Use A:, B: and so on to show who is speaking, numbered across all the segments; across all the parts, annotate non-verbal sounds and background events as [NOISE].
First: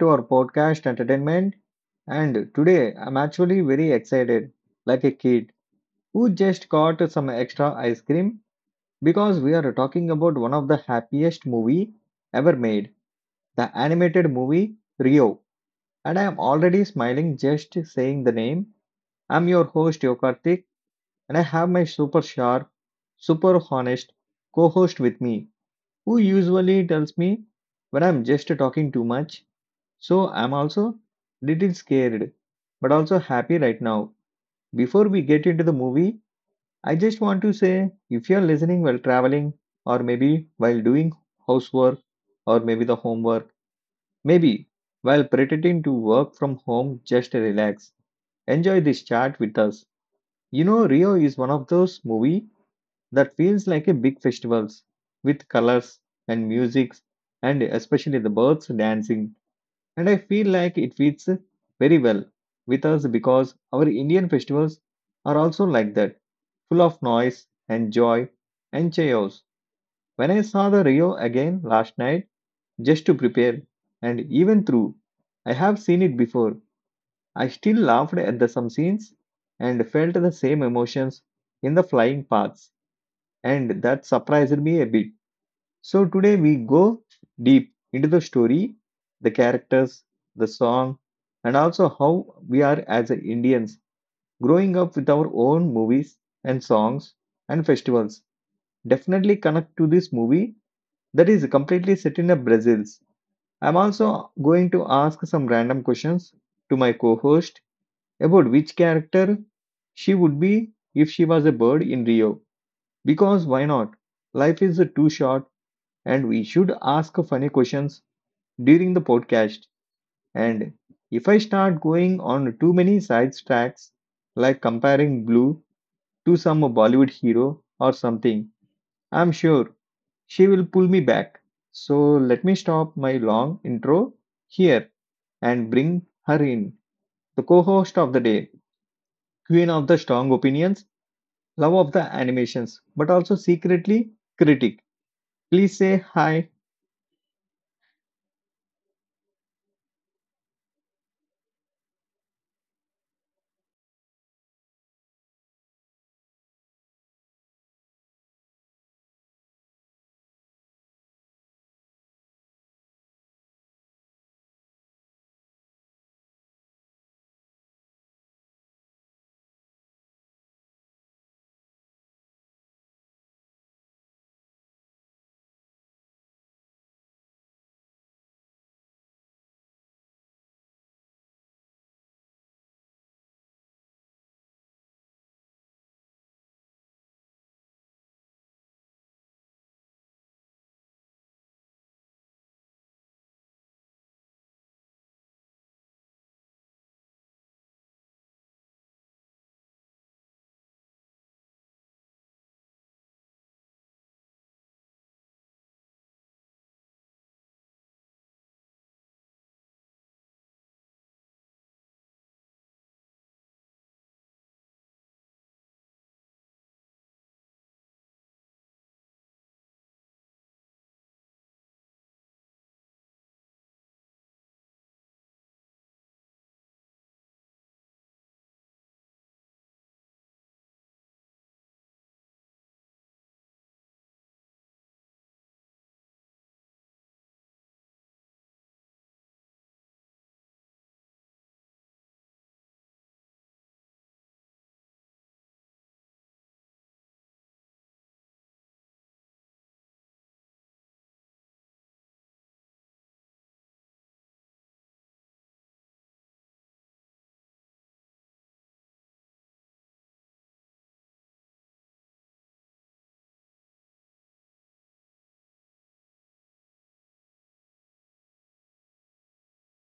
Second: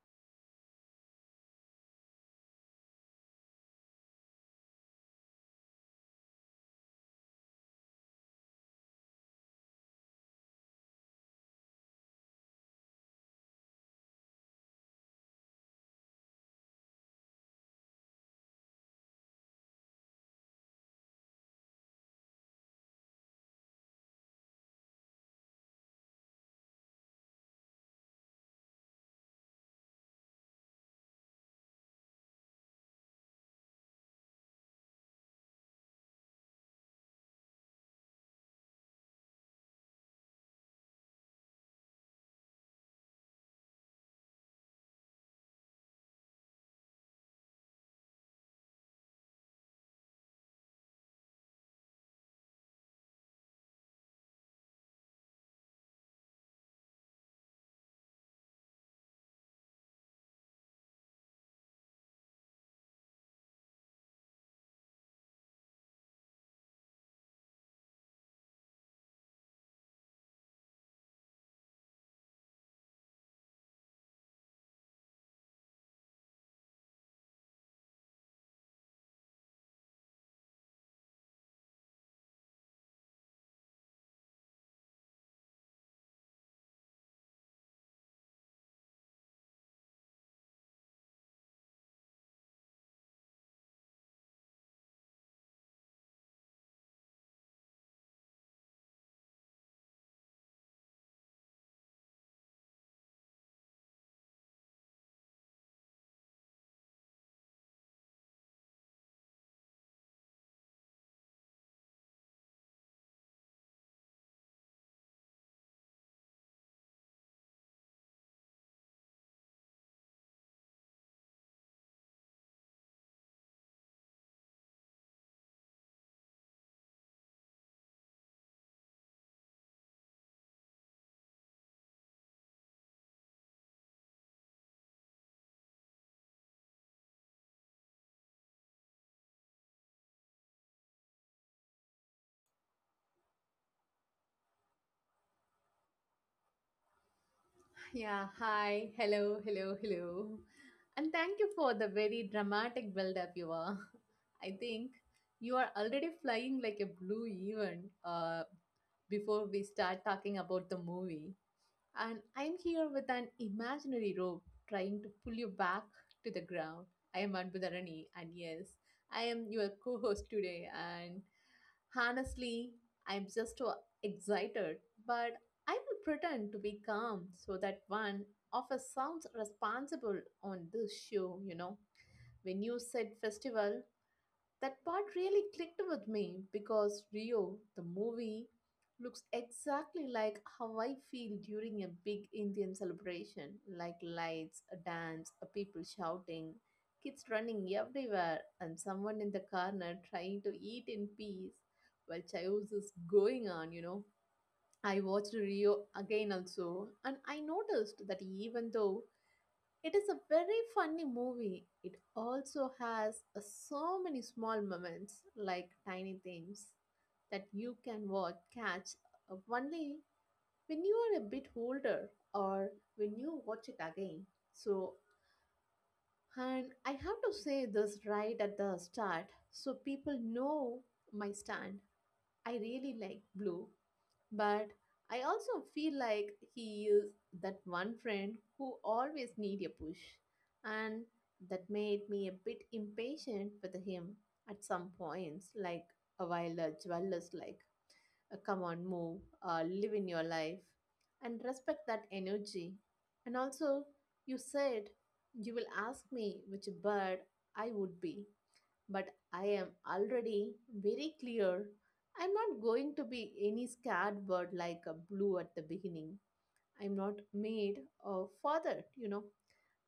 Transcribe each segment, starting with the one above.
A: to our podcast Entertainment. And today I'm actually very excited, like a kid who just got some extra ice cream because we are talking about one of the happiest movie ever made, the animated movie Rio. And I am already smiling just saying the name. I'm your host Yokartik and I have my super sharp, super honest co-host with me who usually tells me when I'm just talking too much so I'm also little scared, but also happy right now. Before we get into the movie, I just want to say if you're listening while traveling, or maybe while doing housework, or maybe the homework, maybe while pretending to work from home, just to relax. Enjoy this chat with us. You know, Rio is one of those movie that feels like a big festivals with colors and music and especially the birds dancing and I feel like it fits very well with us because our Indian festivals are also like that, full of noise and joy and chaos. When I saw the Rio again last night just to prepare and even through, I have seen it before. I still laughed at the some scenes and felt the same emotions in the flying paths and that surprised me a bit. So today we go deep into the story, the characters, the song, and also how we are as Indians growing up with our own movies and songs and festivals. Definitely connect to this movie that is completely set in a Brazil's. I'm also going to ask some random questions to my co-host about which character she would be if she was a bird in Rio. Because why not? Life is too short and we should ask funny questions during the podcast. And if I start going on too many side tracks, like comparing Blue to some Bollywood hero or something, I'm sure she will pull me back. So let me stop my long intro here and bring her in, the co host of the day, queen of the strong opinions, love of the animations, but also secretly critic. Please say hi.
B: Yeah, hi. Hello, hello, hello. And thank you for the very dramatic build up you are. [LAUGHS] I think you are already flying like a Blue even before we start talking about the movie, and I'm here with an imaginary rope trying to pull you back to the ground. I am Anbudharani, and yes, I am your co host today. And honestly, I'm just so excited, but I will pretend to be calm so that one of us sounds responsible on this show. When you said festival, that part really clicked with me because Rio, the movie, looks exactly like how I feel during a big Indian celebration like lights, a dance, a people shouting, kids running everywhere, and someone in the corner trying to eat in peace while chaos is going on. I watched Rio again also, and I noticed that even though it is a very funny movie, it also has so many small moments, like tiny things, that you can watch, catch only when you are a bit older or when you watch it again. So, and I have to say this right at the start so people know my stand. I really like Blue. But I also feel like he is that one friend who always need a push. And that made me a bit impatient with him at some points, like a while a jealous like a come on move, live in your life and respect that energy. And also you said you will ask me which bird I would be. But I am already very clear. I'm not going to be any scared bird like a Blue at the beginning. I'm not made for that.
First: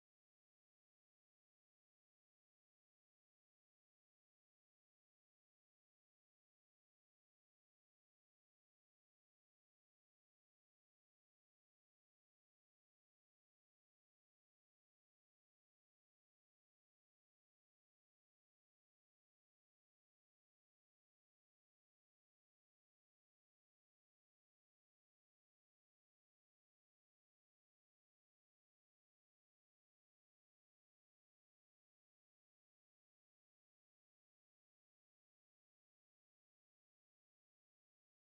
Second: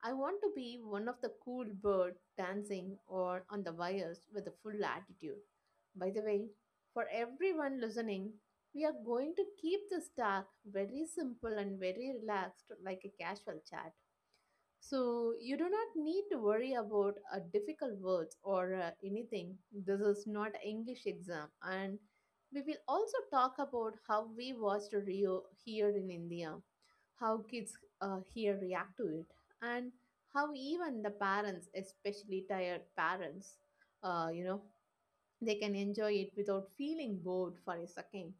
B: I want to be one of the cool bird dancing or on the wires with a full attitude. By the way, for everyone listening, we are going to keep this talk very simple and very relaxed like a casual chat. So you do not need to worry about difficult words or anything. This is not an English exam, and we will also talk about how we watched Rio here in India, how kids here react to it, and how even the parents, especially tired parents, uh, you know, they can enjoy it without feeling bored for a second.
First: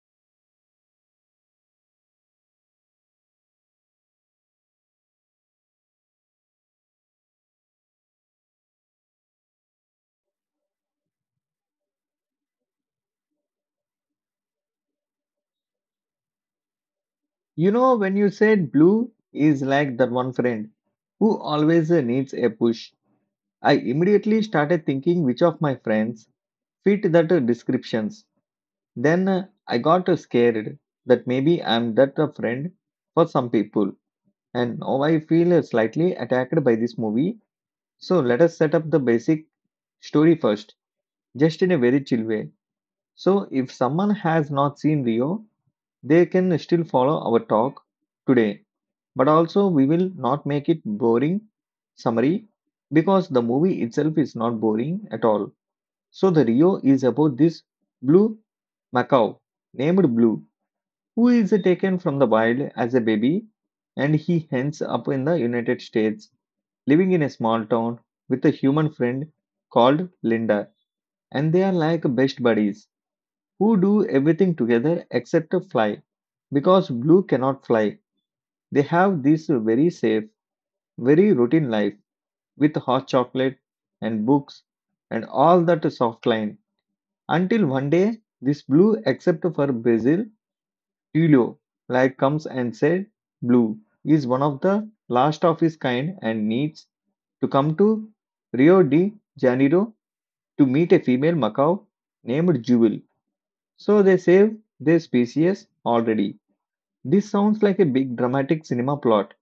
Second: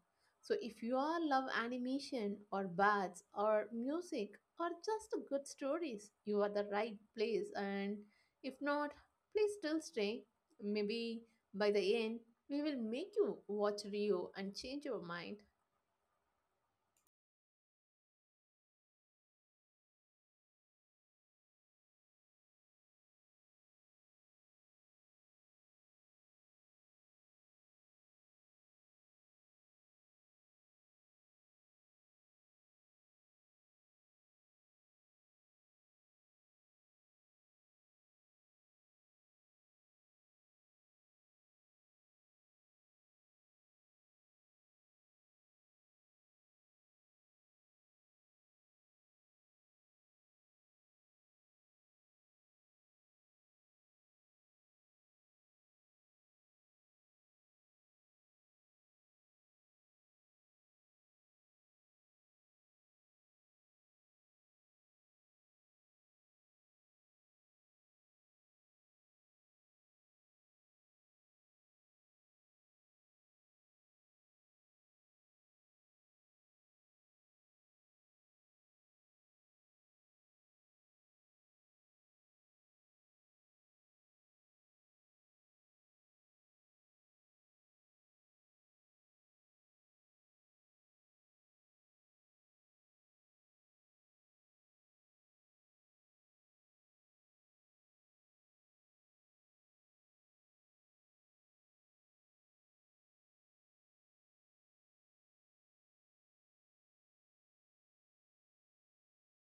B: So, if you all love animation or baths or music or just good stories, you are the right place. And if not, please still stay. Maybe by the end, we will make you watch Rio and change your mind.
A: You know, when you said Blue is like that one friend who always needs a push I immediately started thinking which of my friends fit that descriptions. Then I got scared that maybe I'm that a friend for some people. And now I feel slightly attacked by this movie. So let us set up the basic story first, just in a very chill way. So if someone has not seen Rio, they can still follow our talk today. But also we will not make it boring summary because the movie itself is not boring at all. So the Rio is about this blue macaw named Blue, who is taken from the wild as a baby and he ends up in the United States, living in a small town with a human friend called Linda. And they are like best buddies who do everything together except fly. Because Blue cannot fly, they have this very safe, very routine life with hot chocolate and books and all that soft line. Until one day, this blue, except for Brazil, Tulio, like comes and said, Blue is one of the last of his kind and needs to come to Rio de Janeiro to meet a female macaw named Jewel. So they save their species already. This sounds like a big dramatic cinema plot.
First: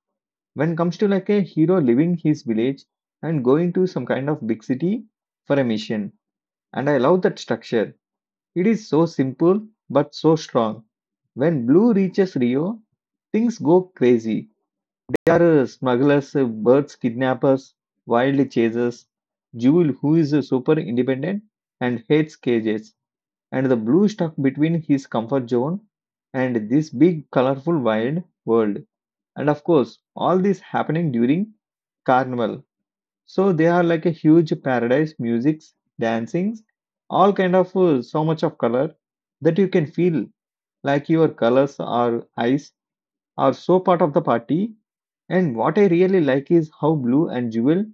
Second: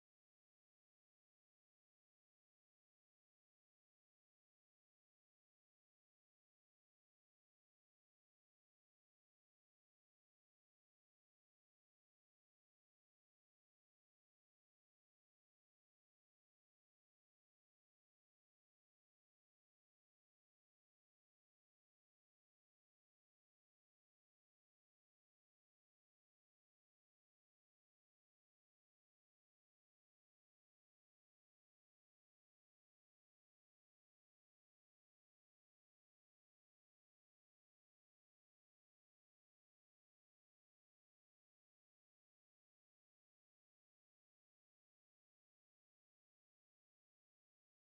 A: When it comes to like a hero leaving his village and going to some kind of big city for a mission. And I love that structure. It is so simple but so strong. When Blue reaches Rio, things go crazy. There are smugglers, birds, kidnappers, wild chasers, Jewel, who is super independent and hates cages, and the Blue stuck between his comfort zone and this big, colorful, wild world. And of course, all this happening during Carnival, so they are like a huge paradise, musics, dancings, all kind of so much of color that you can feel like your colors or eyes are so part of the party. And what I really like is how blue and jewel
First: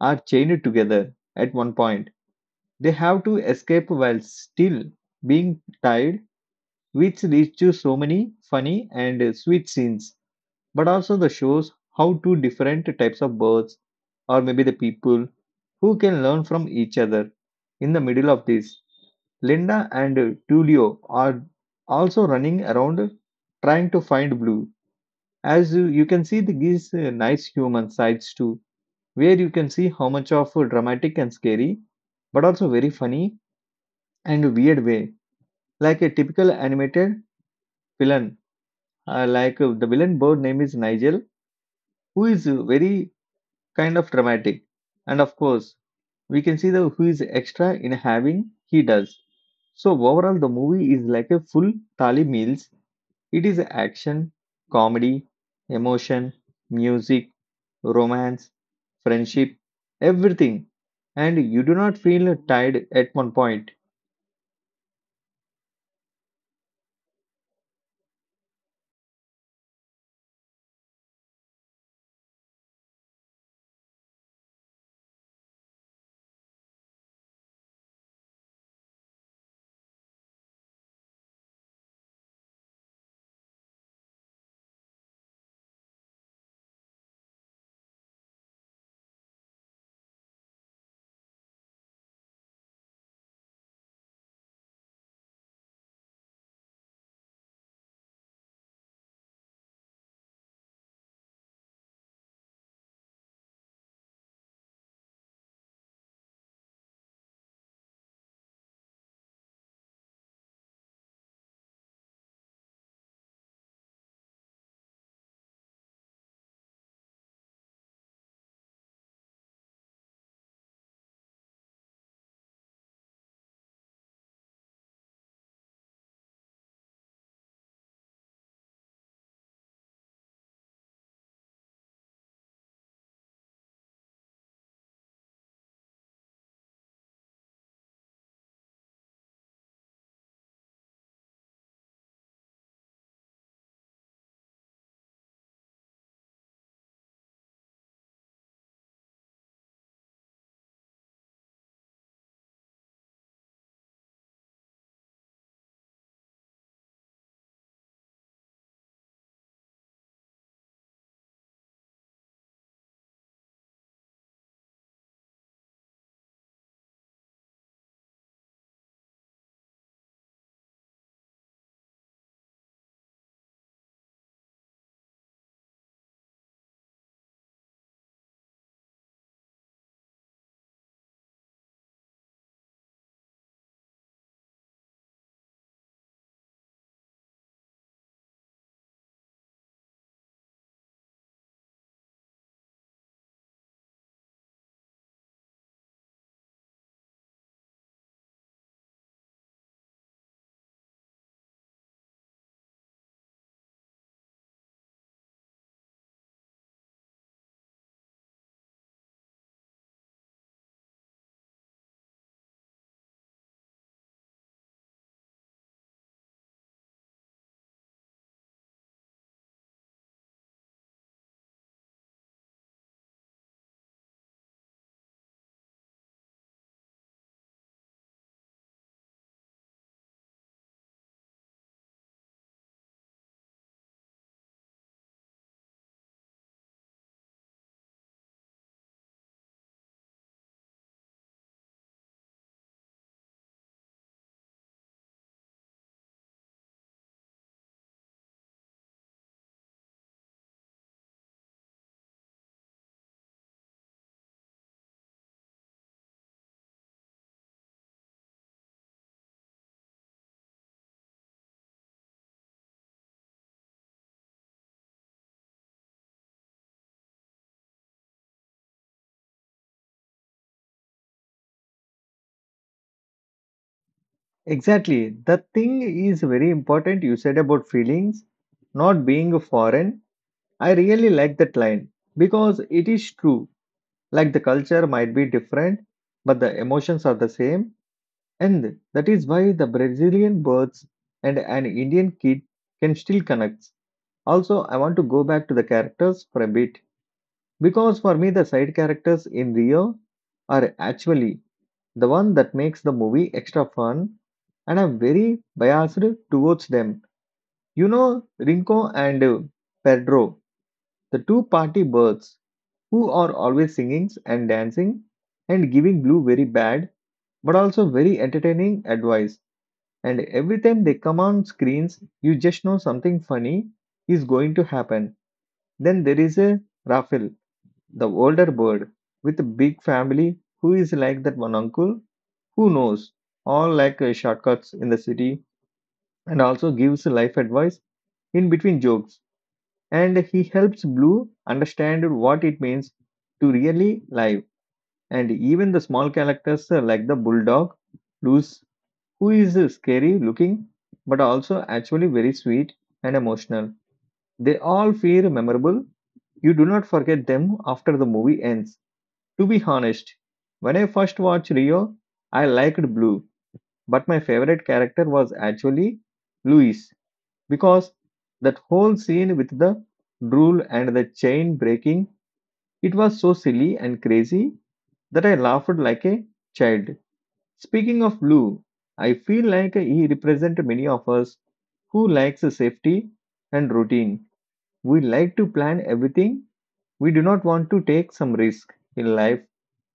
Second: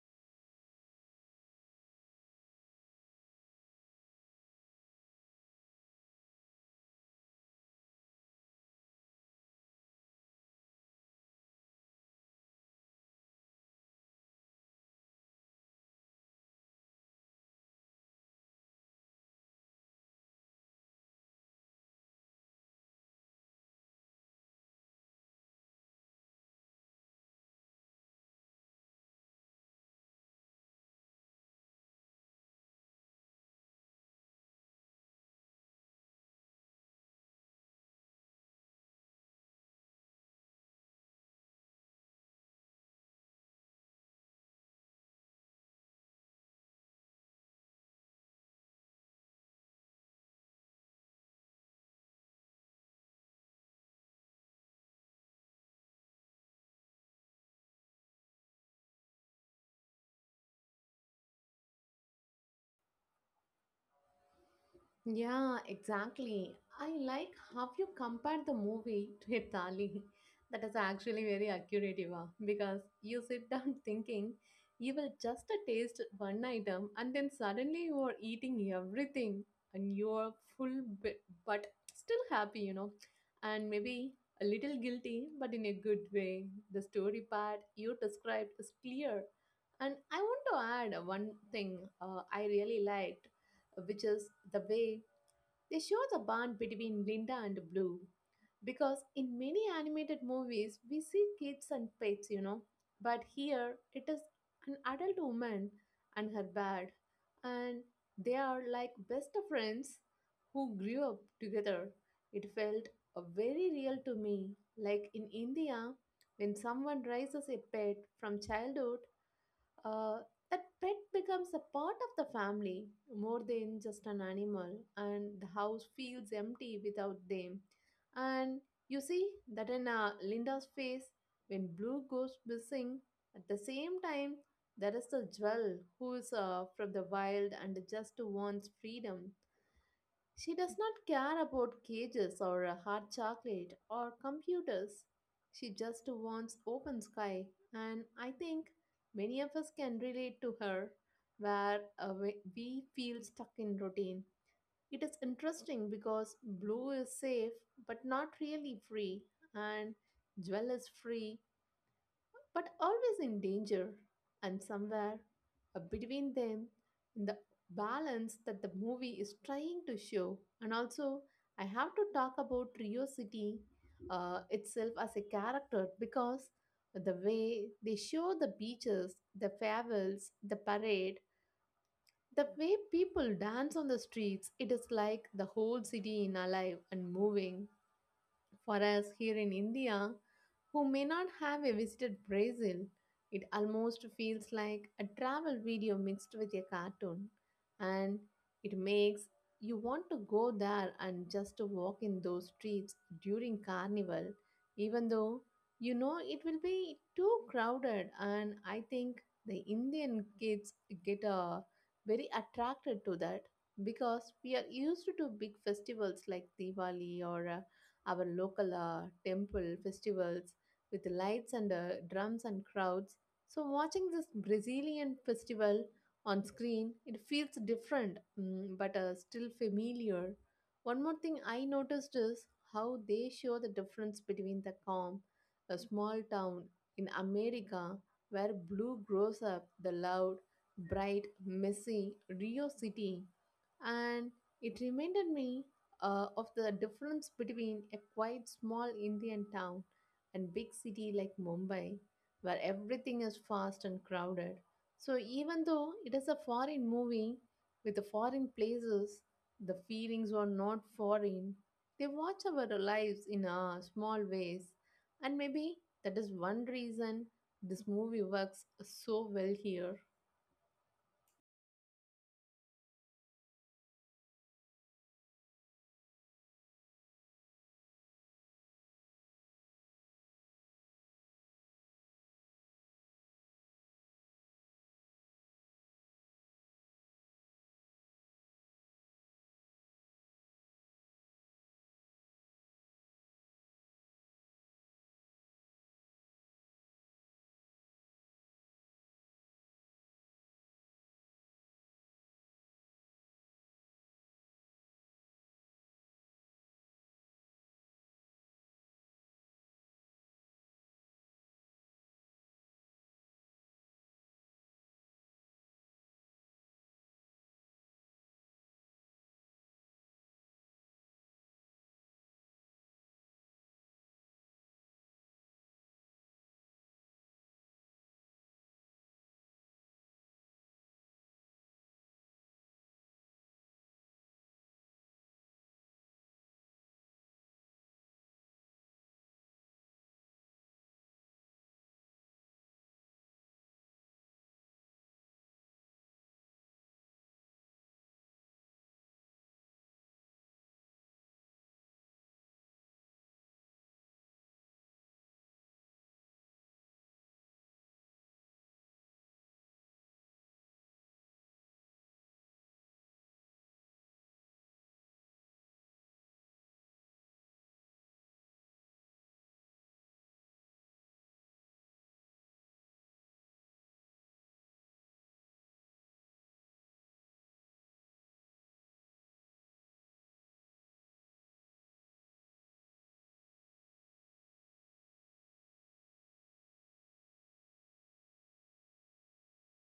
A: are chained together at one point. They have to escape while still being tied, which leads to so many funny and sweet scenes but also the shows how two different types of birds or maybe the people who can learn from each other in the middle of this, linda and tulio are also running around trying to find blue as you can see these nice human sides too where you can see how much of a dramatic and scary but also very funny and weird way like a typical animated villain, the villain bird name is nigel who is very kind of dramatic. And of course, we can see the who is extra in having he does. So overall, the movie is like a full thali meals. It is action, comedy, emotion, music, romance, friendship, everything. And you do not feel tired at one point.
B: Yeah, exactly. I like how you compared the movie to a thali. [LAUGHS] That is actually very accurate, Eva, because you sit down [LAUGHS] thinking you will just taste one item and then suddenly you are eating everything and you are full but still happy, and maybe a little guilty, but in a good way. The story part you described is clear. And I want to add one thing I really liked, which is the way they show the bond between Linda and Blue because in many animated movies we see kids and pets, but here it is an adult woman and her bird, and they are like best friends who grew up together. It felt very real to me, like in India, when someone raises a pet from childhood, uh, a pet becomes a part of the family more than just an animal, and the house feels empty without them. And you see that in Linda's face when Blue goes missing. At the same time, there is the Jewel who is from the wild and just wants freedom. She does not care about cages or hard chocolate or computers. She just wants open sky. And I think many of us can relate to her where we feel stuck in routine. It is interesting because Blue is safe but not really free, and Jewel is free but always in danger. And somewhere between them, in the balance that the movie is trying to show. And also, I have to talk about Rio City itself as a character because the way they show the beaches, the favels, the parade, the way people dance on the streets, it is like the whole city in alive and moving. For us here in India, who may not have visited Brazil, it almost feels like a travel video mixed with a cartoon, and it makes you want to go there and just to walk in those streets during carnival, even though you know it will be too crowded. And I think the Indian kids get very attracted to that because we are used to big festivals like Diwali or our local temple festivals with lights and drums and crowds. So, watching this Brazilian festival on screen, it feels different but still familiar. One more thing I noticed is how they show the difference between the calm, a small town in America where Blue grows up, the loud, bright, messy Rio City. And it reminded me of the difference between a quiet small Indian town and big city like Mumbai, where everything is fast and crowded. So even though it is a foreign movie with the foreign places, the feelings were not foreign. They watch our lives in our small ways, and maybe that is one reason this movie works so well here.
A: Exactly. The thing is very important you said about feelings not being foreign. I really like that line because it is true. Like the culture might be different, but the emotions are the same, and that is why the Brazilian birds and an Indian kid can still connect. Also, I want to go back to the characters for a bit because for me, the side characters in Rio are actually the one that makes the movie extra fun, and I'm very biased towards them. You know, Rinco and Pedro, the two party birds, who are always singing and dancing and giving Blue very bad but also very entertaining advice. And every time they come on screens, you just know something funny is going to happen. Then there is a Raphael, the older bird with a big family who is like that one uncle who knows all like shortcuts in the city and also gives life advice in between jokes. And he helps Blue understand what it means to really live. And even the small characters like the bulldog, Luz, who is scary looking but also actually very sweet and emotional. They all feel memorable. You do not forget them after the movie ends. To be honest, when I first watched Rio, I liked Blue, but my favorite character was actually Luis because that whole scene with the drool and the chain breaking, it was so silly and crazy that I laughed like a child. Speaking of Blue, I feel like he represents many of us who likes safety and routine. We like to plan everything. We do not want to take some risk in life.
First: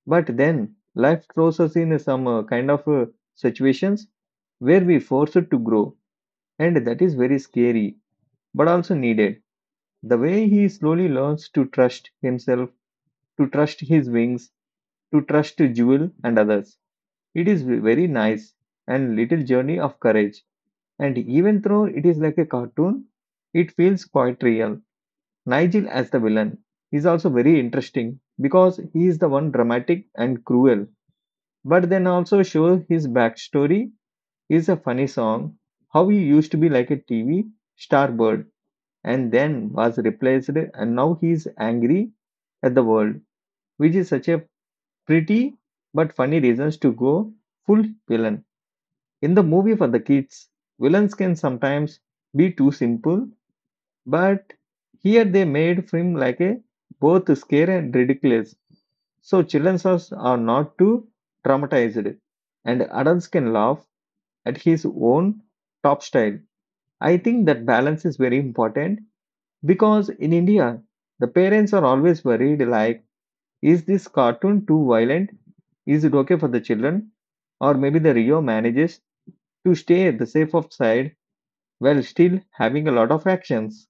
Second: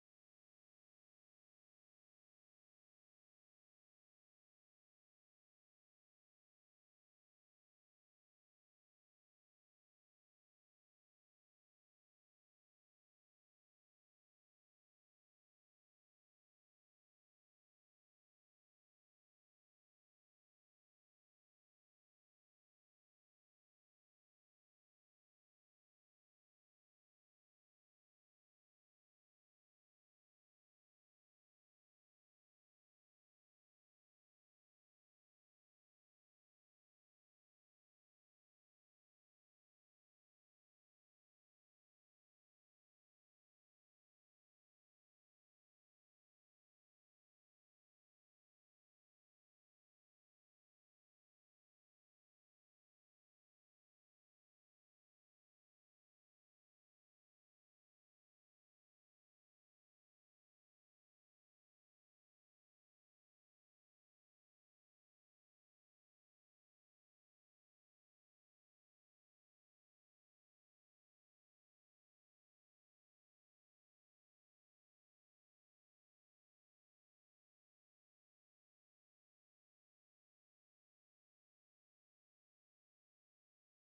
A: But then life throws us in some kind of situations where we force it to grow. And that is very scary, but also needed. The way he slowly learns to trust himself, to trust his wings, to trust Jewel and others. It is very nice and little journey of courage. And even though it is like a cartoon, it feels quite real. Nigel as the villain is also very interesting because he is the one dramatic and cruel. But then also show his backstory is a funny song. How he used to be like a TV star bird and then was replaced and now he is angry at the world, which is such a pretty but funny reasons to go full villain. In the movie for the kids, villains can sometimes be too simple, but here they made film like a both scary and ridiculous. So children are not too traumatized, and adults can laugh at his own top style. I think that balance is very important because in India, the parents are always worried like, is this cartoon too violent? Is it okay for the children? Or maybe the Rio manages to stay at the safe of side. Well, still having a lot of actions.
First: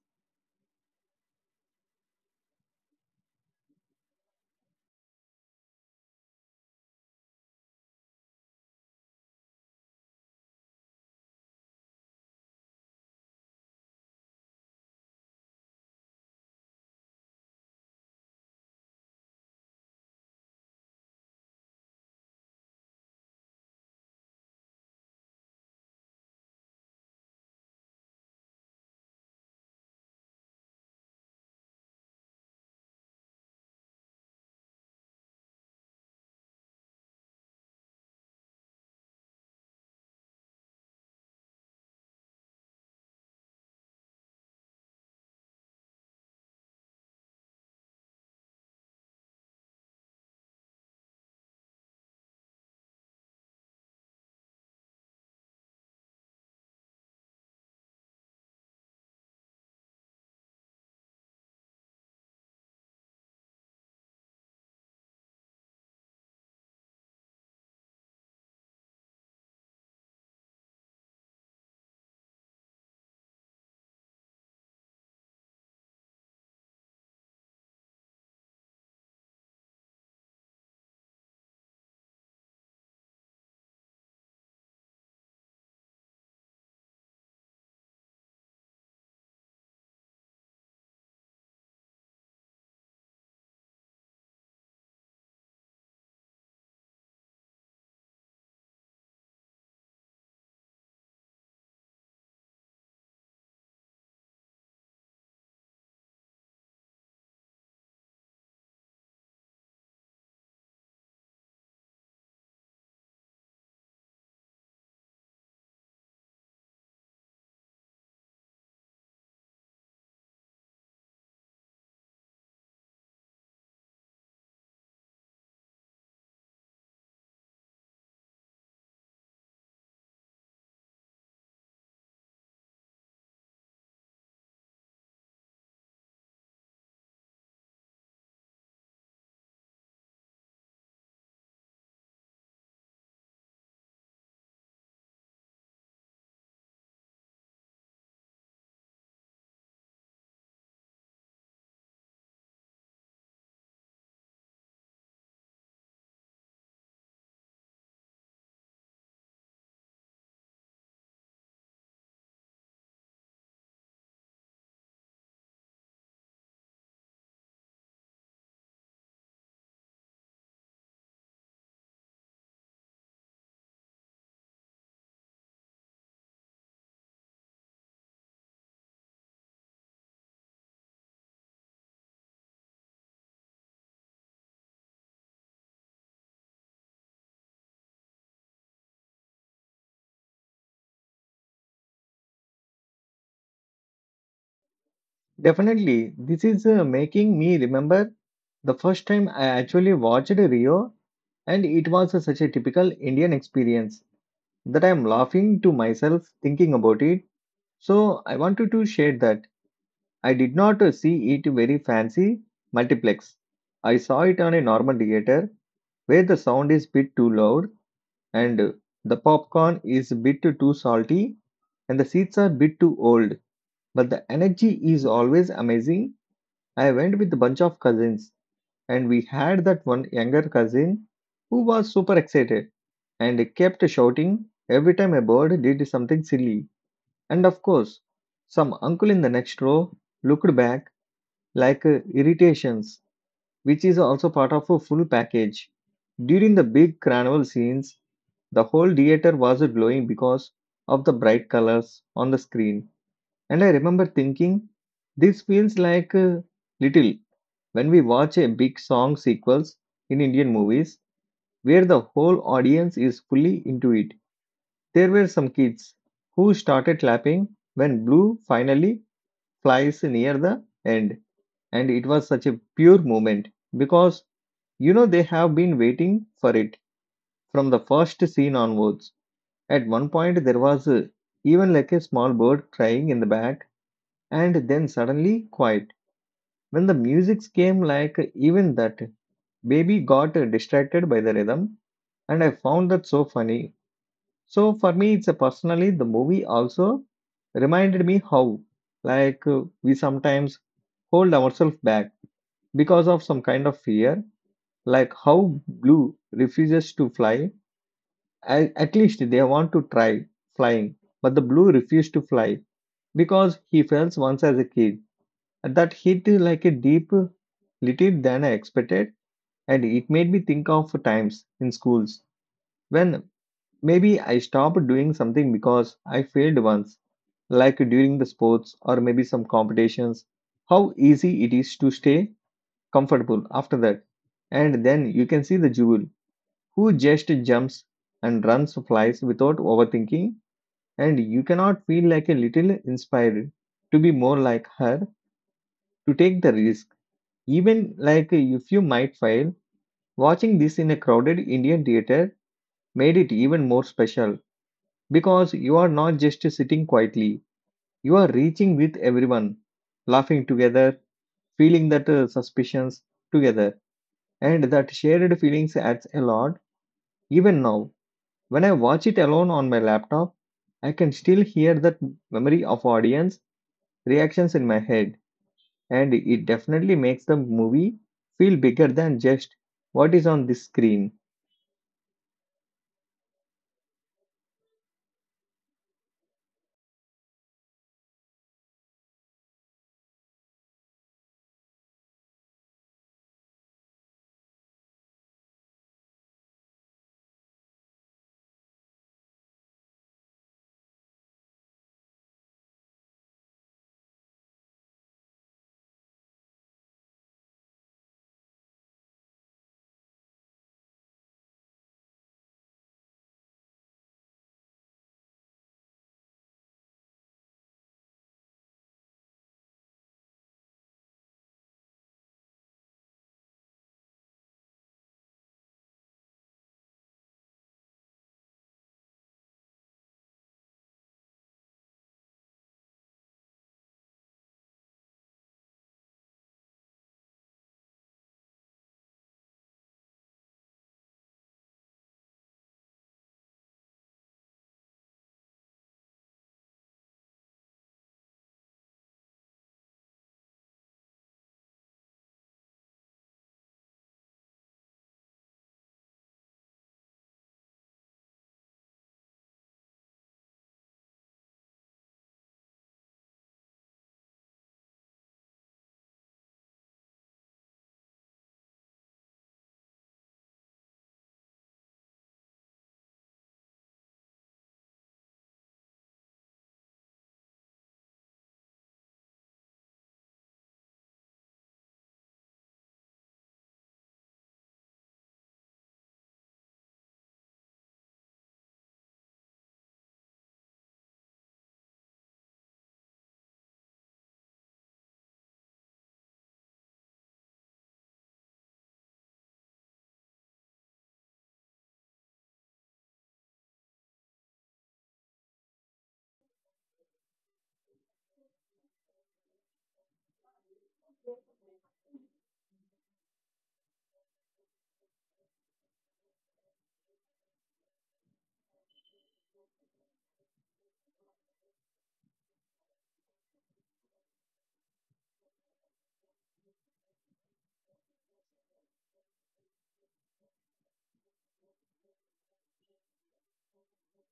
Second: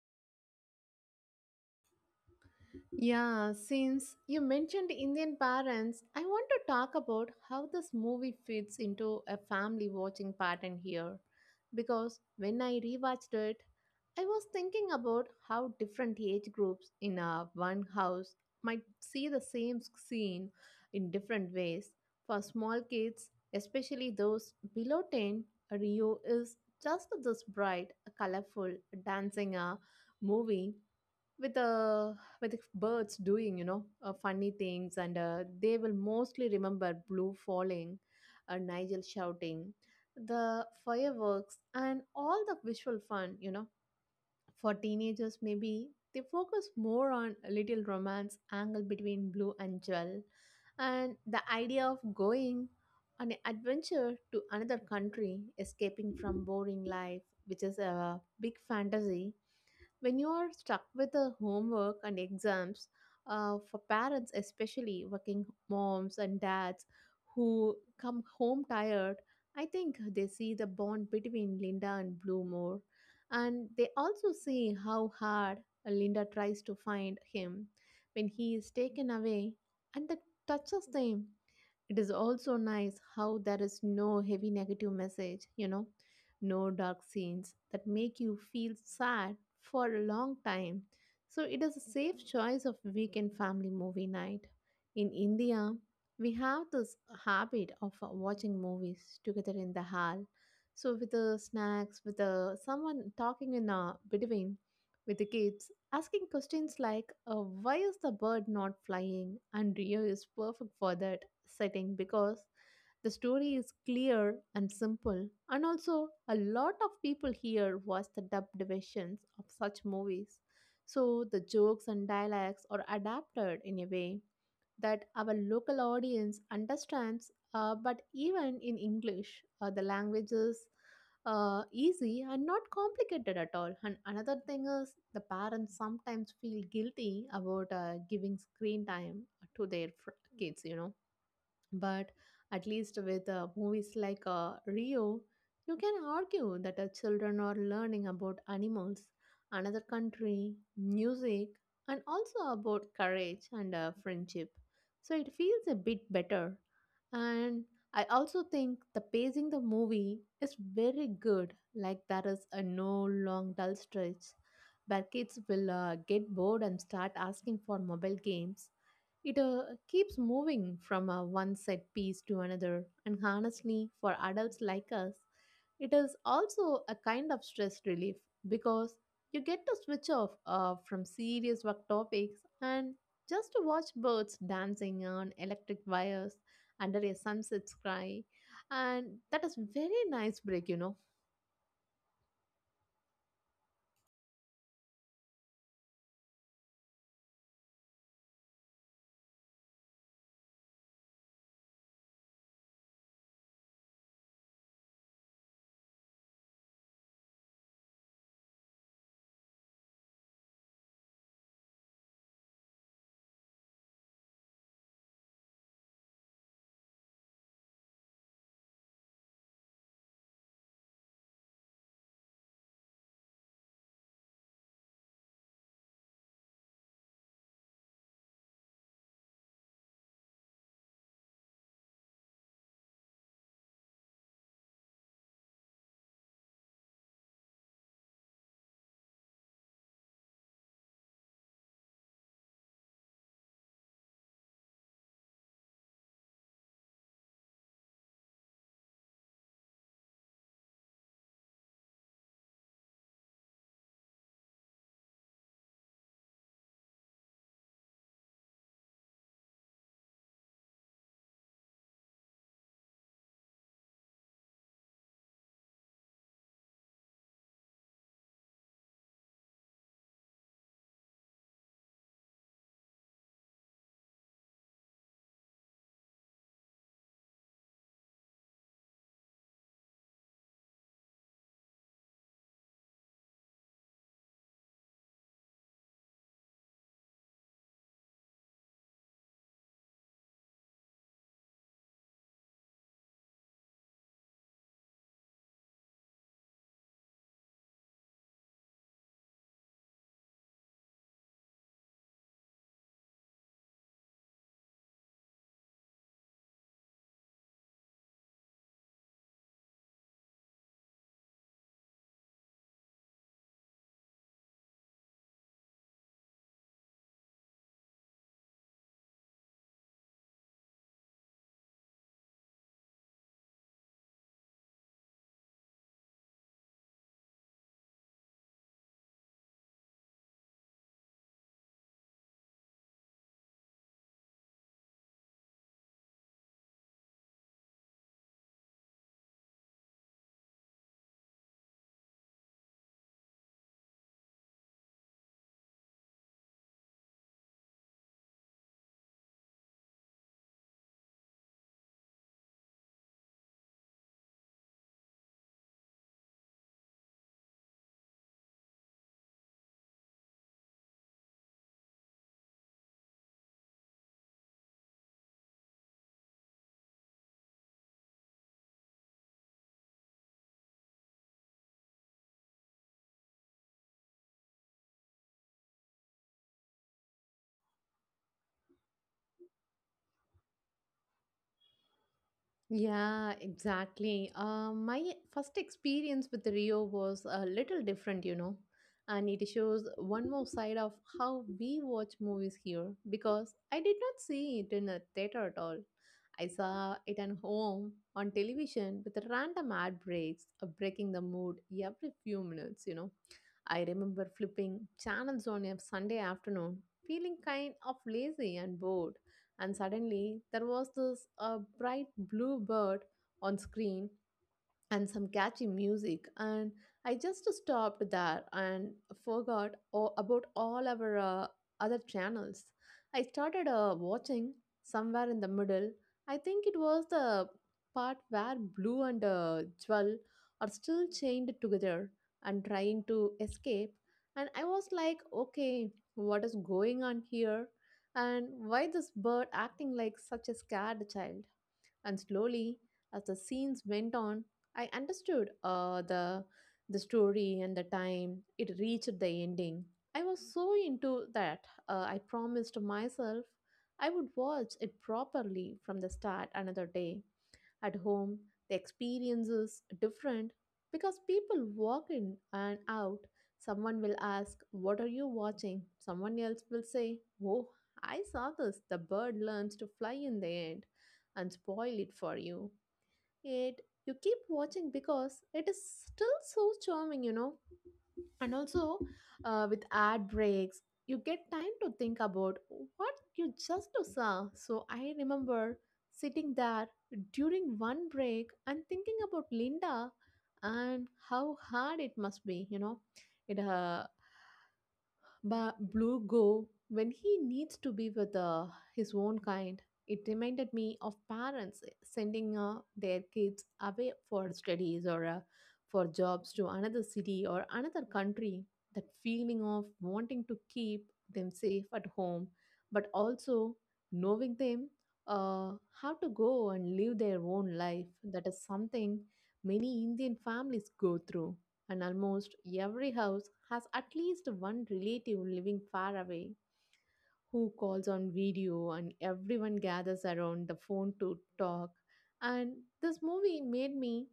B: Yeah, since you mentioned Indian parents, I want to talk about how this movie fits into a family watching pattern here. Because when I rewatched it, I was thinking about how different age groups in a one house might see the same scene in different ways. For small kids, especially those below 10, Rio is just this bright, colorful, dancing movie with with birds doing funny things, and they will mostly remember Blue falling, Nigel shouting, the fireworks, and all the visual fun. For teenagers, maybe they focus more on a little romance angle between Blue and Jewel and the idea of going on an adventure to another country, escaping from boring life, which is a big fantasy when you are stuck with the homework and exams. For parents, especially working moms and dads who come home tired, I think they see the bond between Linda and Blue more, and they also see how hard Linda tries to find him when he is taken away, and that touches them. It is also nice how there is no heavy negative message, no dark scenes that make you feel sad for a long time. So it is a safe choice of weekend family movie night. In India, we have this habit of watching movies together in the hall. So with the snacks, with the someone talking in between with the kids asking questions like, why is the bird not flying? And Rio is perfect for that setting because the story is clear and simple. And also, a lot of people here watch the dubbed versions of such movies. So the jokes and dialects are adapted in a way that our local audience understands, but even in English, the language is easy and not complicated at all. And another thing is, the parents sometimes feel guilty about giving screen time to their kids, but at least with movies like Rio, you can argue that children are learning about animals, another country, music, and also about courage and friendship. So it feels a bit better. And I also think the pacing the movie is very good. Like there is a no long dull stretch where kids will get bored and start asking for mobile games. It keeps moving from one set piece to another, and honestly, for adults like us, it is also a kind of stress relief because you get to switch off from serious work topics and just to watch birds dancing on electric wires under a sunset sky, and that is very nice break.
A: Definitely, this is making me remember the first time I actually watched Rio, and it was such a typical Indian experience that I am laughing to myself thinking about it. So, I wanted to share that I did not see it very fancy multiplex. I saw it on a normal theater where the sound is bit too loud and the popcorn is bit too salty and the seats are bit too old but the energy is always amazing. I went with a bunch of cousins, and we had that one younger cousin who was super excited and kept shouting every time a bird did something silly. And of course, some uncle in the next row looked back like irritations, which is also part of a full package. During the big carnival scenes, the whole theater was glowing because of the bright colors on the screen, and I remember thinking, this feels like little when we watch a big song sequels in Indian movies where the whole audience is fully into it. There were some kids who started clapping when Blue finally flies near the end, and it was such a pure moment because you know they have been waiting for it from the first scene onwards. At one point, there was even like a small bird crying in the back, and then suddenly quiet when the music came, like even that baby got distracted by the rhythm, and I found that so funny. So for me, it's a personally the movie also reminded me how we sometimes hold ourselves back because of some kind of fear, like how Blue refuses to fly. At least they want to try flying, but the Blue refused to fly because he fell once as a kid. And that hit like a deep little than I expected, and it made me think of times in schools when maybe I stopped doing something because I failed once, like during the sports or maybe some competitions. How easy it is to stay comfortable after that. And then you can see the Jewel, who just jumps and runs flies without overthinking, and you cannot feel like a little inspired to be more like her, to take the risk, even like if you might fail. Watching this in a crowded Indian theater made it even more special, because you are not just sitting quietly, you are reaching with everyone, laughing together, feeling that suspicions together, and that shared feelings adds a lot. Even now, when I watch it alone on my laptop, I can still hear that memory of audience reactions in my head, and it definitely makes the movie feel bigger than just what is on this screen.
B: Yeah, exactly. My first experience with Rio was a little different, and it shows one more side of how we watch movies here because I did not see it in a theater at all. I saw it at home on television with random ad breaks breaking the mood every few minutes. I remember flipping channels on a Sunday afternoon, feeling kind of lazy and bored, and suddenly there was this bright blue bird on screen and some catchy music, and I just stopped there and forgot all, about all our other channels. I started watching somewhere in the middle. I think it was the part where Blue and Jewel are still chained together and trying to escape, and I was like, okay, what is going on here, and why this bird acting like such a scared child? And slowly, as the scenes went on, I understood the story, and the time it reached the ending, I was so into that I promised myself I would watch it properly from the start another day. At home, the experience is different because people walk in and out. Someone will ask, "What are you watching?" Someone else will say, "Oh, I saw this. The bird learns to fly in the end" and spoil it for you. Yet, you keep watching because it is still so charming. And also, with ad breaks, you get time to think about what you just saw. So I remember sitting there during one break and thinking about Linda and how hard it must be. it uh, Blue go when he needs to be with his own kind. It reminded me of parents sending their kids away for studies or for jobs to another city or another country. That feeling of wanting to keep them safe at home, but also knowing them, uh, how to go and live their own life. That is something many Indian families go through, and almost every house has at least one relative living far away who calls on video and everyone gathers around the phone to talk, and this movie made me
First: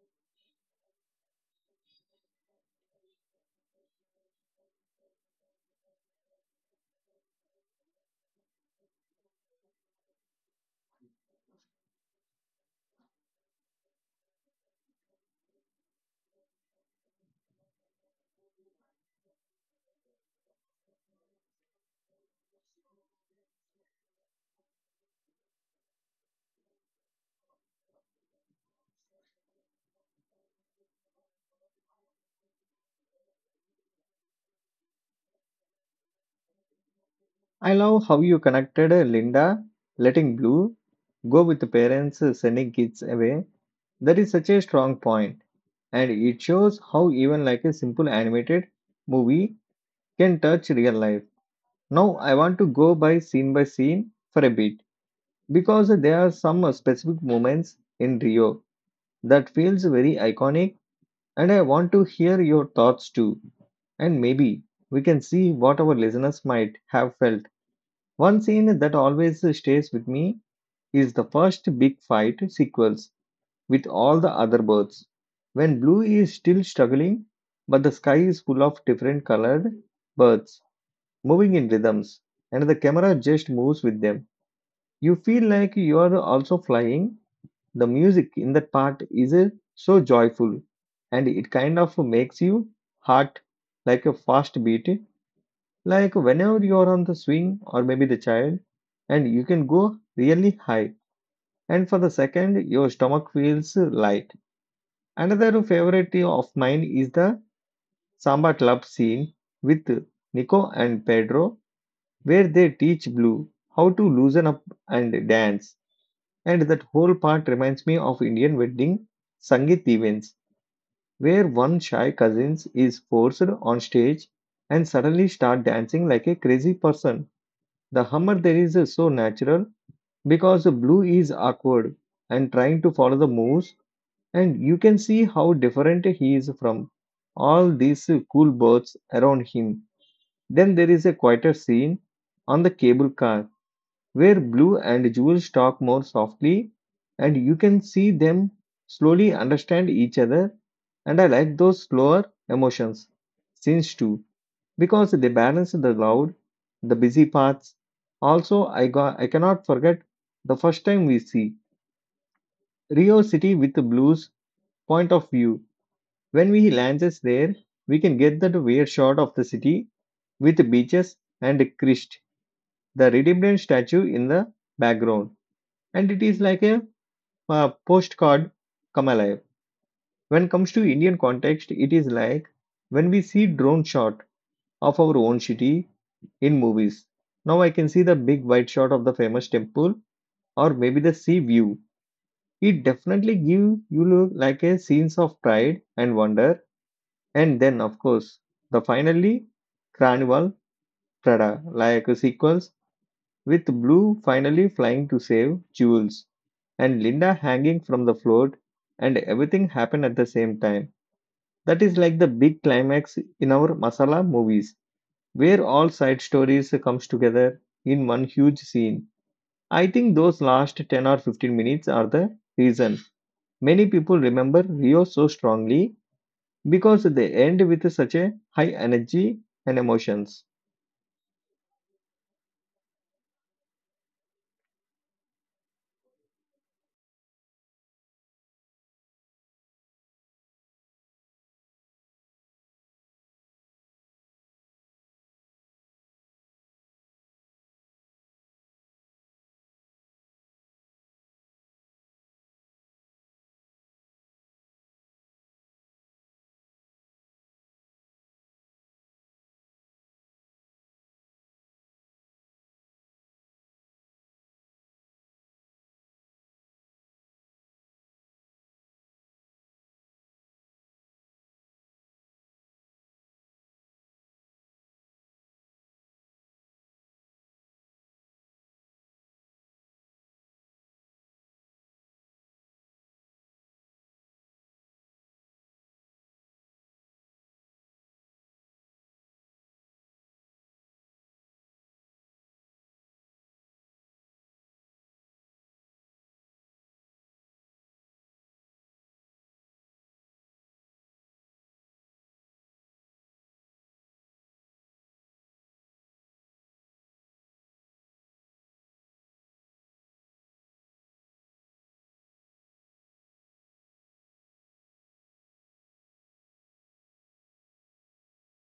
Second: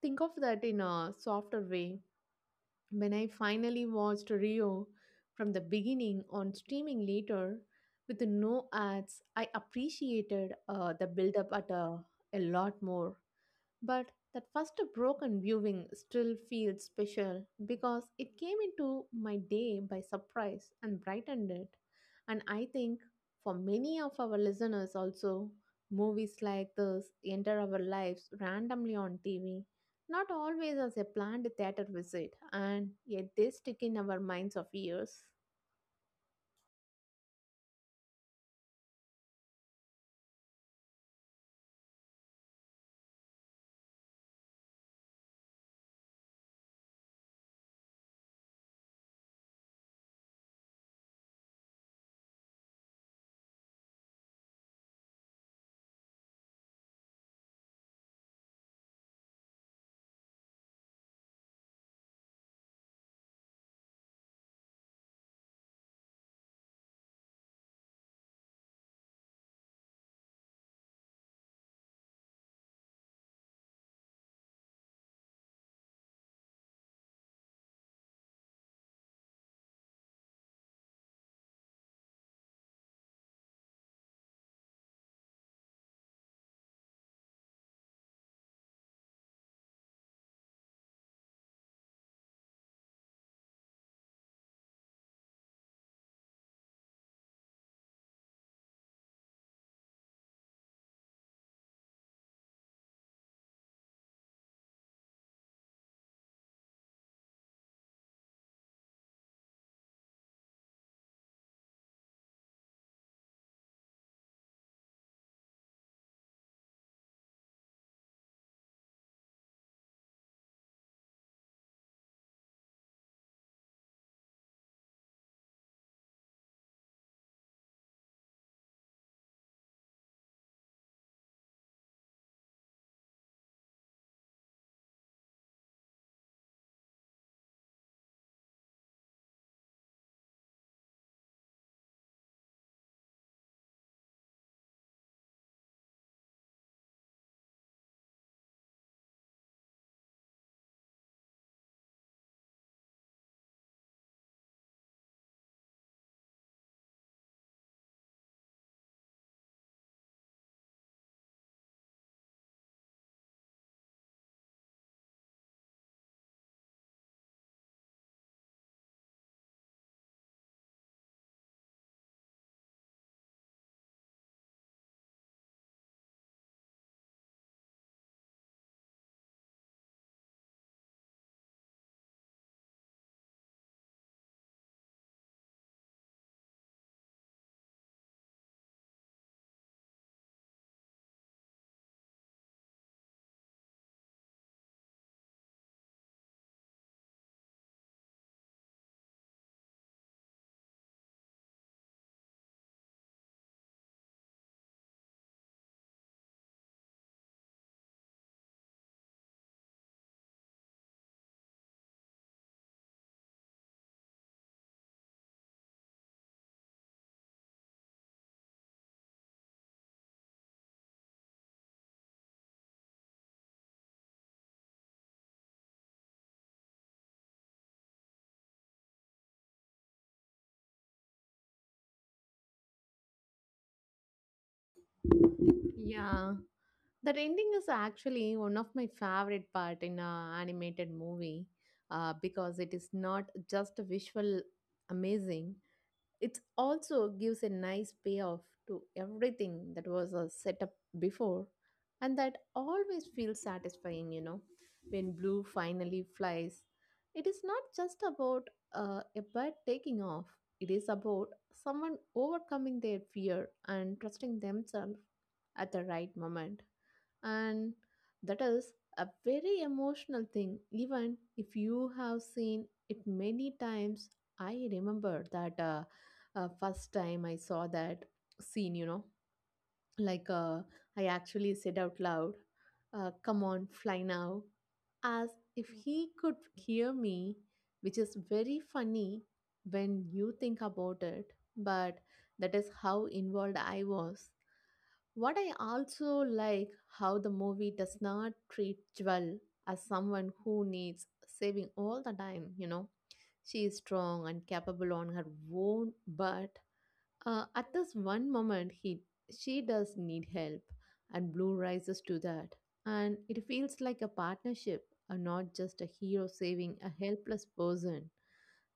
B: think of that in a softer way. When I finally watched Rio from the beginning on streaming later with no ads, I appreciated the build up a lot more, but that first broken viewing still feels special because it came into my day by surprise and brightened it. And I think for many of our listeners also, movies like this enter our lives randomly on TV, not always as a planned theater visit, and yet they stick in our minds of years.
A: I love how you connected Linda letting Blue go with the parents sending kids away. That is such a strong point, and it shows how even like a simple animated movie can touch real life. Now I want to go by scene for a bit because there are some specific moments in Rio that feels very iconic, and I want to hear your thoughts too, and maybe we can see what our listeners might have felt. One scene that always stays with me is the first big fight sequels with all the other birds. When Blue is still struggling, but the sky is full of different colored birds moving in rhythms, and the camera just moves with them. You feel like you are also flying. The music in that part is so joyful, and it kind of makes you heart like a fast beat, like whenever you are on the swing or maybe the child, and you can go really high, and for the second, your stomach feels light. Another favorite of mine is the Samba Club scene with Nico and Pedro, where they teach Blue how to loosen up and dance. And that whole part reminds me of Indian wedding Sangit events, where one shy cousin is forced on stage and suddenly start dancing like a crazy person. The hummer there is so natural because Blue is awkward and trying to follow the moves. And you can see how different he is from all these cool birds around him. Then there is a quieter scene on the cable car where Blue and Jules talk more softly, and you can see them slowly understand each other. And I like those slower emotions scenes too because they balance the loud, the busy parts. Also, I cannot forget the first time we see Rio City with Blues point of view. When we lands us there, we can get that weird shot of the city with beaches and Christ, the Redemption statue in the background. And it is like a, postcard come alive. When it comes to Indian context, it is like when we see drone shot of our own city in movies. Now I can see the big wide shot of the famous temple or maybe the sea view. It definitely give you look like a sense of pride and wonder. And then, of course, the finally Carnival Prada, like a sequence with Blue finally flying to save Jules and Linda hanging from the float, and everything happen at the same time. That is like the big climax in our masala movies, where all side stories comes together in one huge scene. I think those last 10 or 15 minutes are the reason many people remember Rio so strongly, because they end with such a high energy and emotions.
B: Yeah, that ending is actually one of my favorite part in a animated movie, because it is not just visual amazing, it also gives a nice payoff to everything that was a setup before, and that always feels satisfying, you know. When Blue finally flies, it is not just about a bird taking off, it is about someone overcoming their fear and trusting themselves at the right moment. And that is a very emotional thing, even if you have seen it many times. I remember that first time I saw that scene, you know, like uh, I actually said out loud, "Come on, fly now," as if he could hear me, which is very funny when you think about it. But that is how involved I was. What I also like how the movie does not treat Jewel as someone who needs saving all the time, you know. She is strong and capable on her own, but at this one moment, he she does need help, and Blue rises to that, and it feels like a partnership, and not just a hero saving a helpless person.